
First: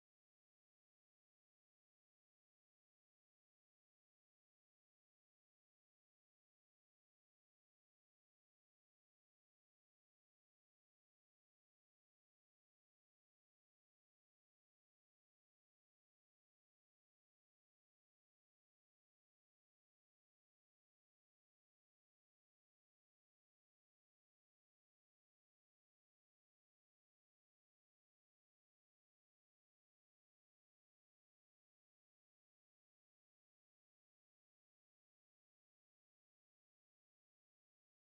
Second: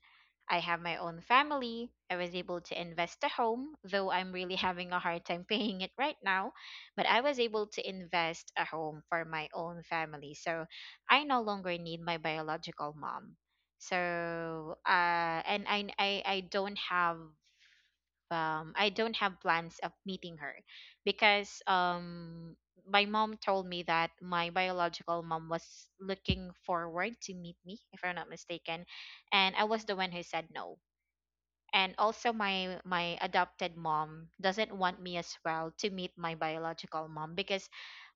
[SPEAKER 1] I have my own family. I was able to invest a home, though I'm really having a hard time paying it right now. But I was able to invest a home for my own family. So I no longer need my biological mom. So and I don't have I don't have plans of meeting her, because my mom told me that my biological mom was looking forward to meet me, if I'm not mistaken, and I was the one who said no. And also my adopted mom doesn't want me as well to meet my biological mom, because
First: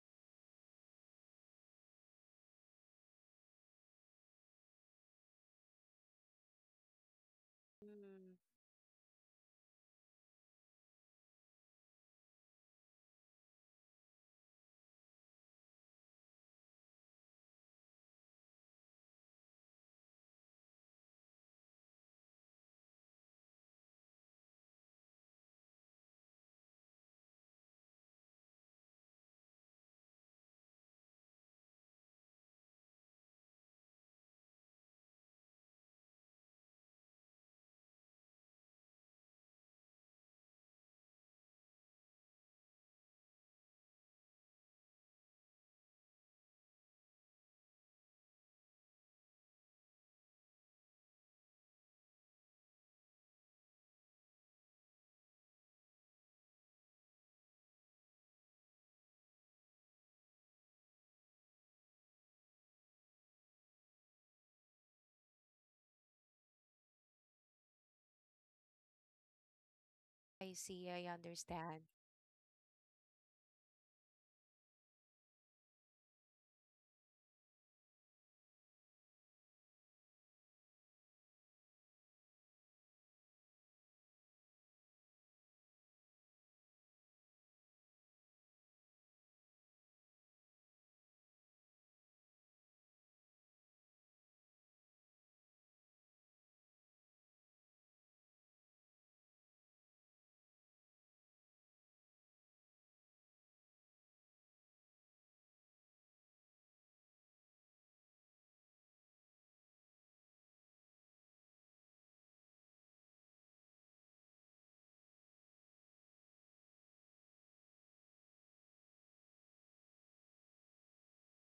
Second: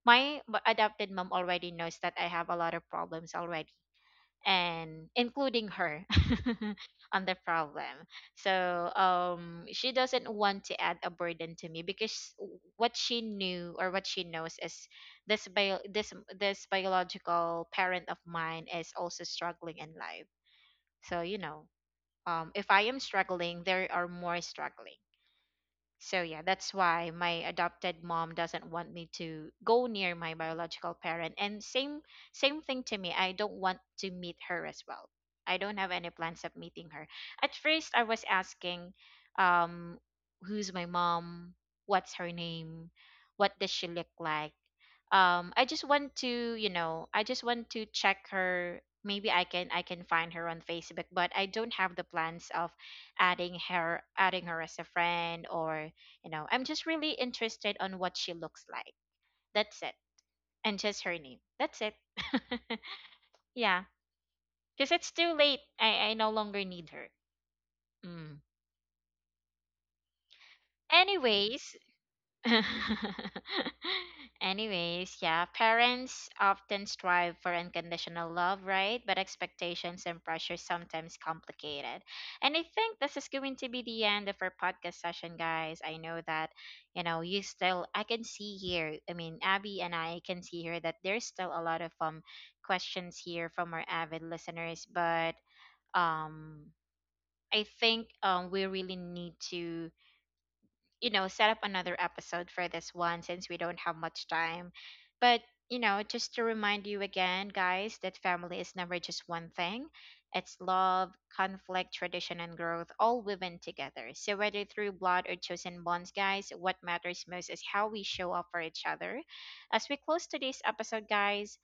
[SPEAKER 1] my adopted mom already knows that I have a lot of problems already, and including her on the problem.
[SPEAKER 2] Mm,
[SPEAKER 1] So she doesn't want to add a burden to me, because what she knew, or what she knows, is this bio this this biological parent of mine is also struggling in life. So you know, if I am struggling, there are more struggling. So yeah, that's why my adopted mom doesn't want me to go near my biological parent. And same thing to me. I don't want to meet her as well. I don't have any plans of meeting her. At first I was asking um who's my mom? What's her name? What does she look like? I just want to, you know, I just want to check her. Maybe I can find her on Facebook, but I don't have the plans of adding her as a friend, or, you know, I'm just really interested on what she looks like. That's it. And just her name. That's it. Yeah. Because it's too late. I no longer need her. Mm.
[SPEAKER 2] I see, I
[SPEAKER 1] Anyways.
[SPEAKER 2] understand.
[SPEAKER 1] Anyways, yeah, parents often strive for unconditional love, right? But expectations and pressure sometimes complicated. And I think this is going to be the end of our podcast session, guys. I know that, you know, you still I can see here, I mean, Abby and I can see here that there's still a lot of questions here from our avid listeners, but um I think we really need to, you know, set up another episode for this one, since we don't have much time. But, you know, just to remind you again, guys, that family is never just one thing. It's love, conflict, tradition, and growth, all woven together. So, whether through blood or chosen bonds, guys, what matters most is how we show up for each other. As we close today's episode, guys,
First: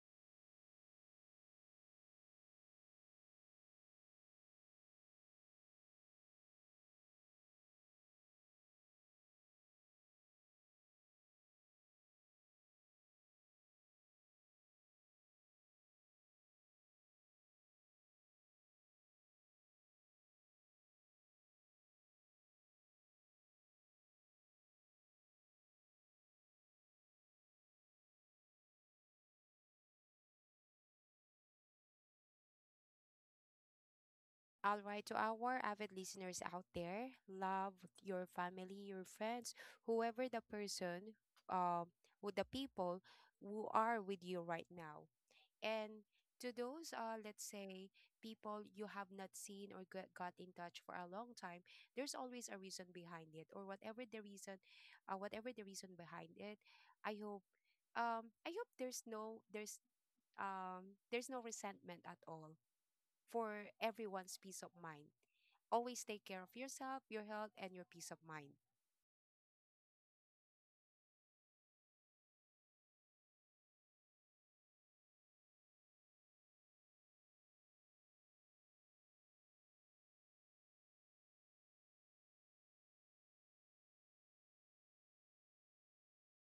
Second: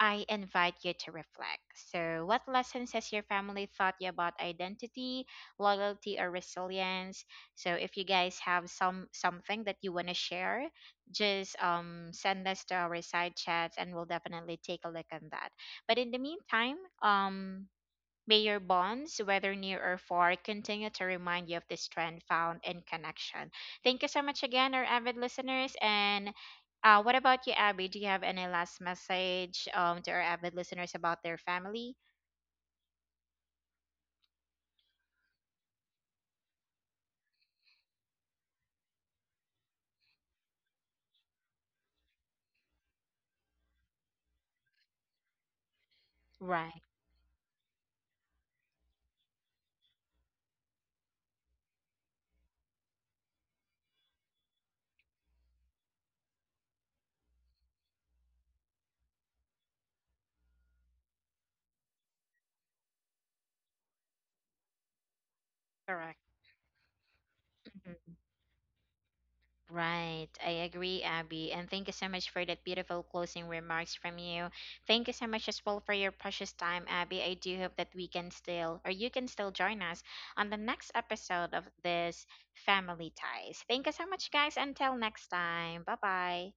[SPEAKER 1] I invite you to reflect. So, what lessons has your family taught you about identity, loyalty, or resilience? So, if you guys have something that you want to share, just send us to our side chats, and we'll definitely take a look on that. But in the meantime, may your bonds, whether near or far, continue to remind you of the strength found in connection. Thank you so much again, our avid listeners. And what about you, Abby? Do you have any last message, to our avid listeners about their family?
[SPEAKER 2] All right, to our avid listeners out there, love your family, your friends, whoever the person, um, with the people who are with you right now. And to
[SPEAKER 1] Right,
[SPEAKER 2] those, let's say, people you have not seen or got in touch for a long time, there's always a reason behind it, or whatever the reason behind it. I hope, um, I hope there's no there's there's no resentment at all, for everyone's peace of mind. Always
[SPEAKER 1] correct.
[SPEAKER 2] take care of yourself, your health, and your peace
[SPEAKER 1] Mhm.
[SPEAKER 2] of mind.
[SPEAKER 1] Right, I agree, Abby. And thank you so much for that beautiful closing remarks from you. Thank you so much as well for your precious time, Abby. I do hope that we can still, or you can still join us on the next episode of this Family Ties. Thank you so much, guys. Until next time. Bye bye.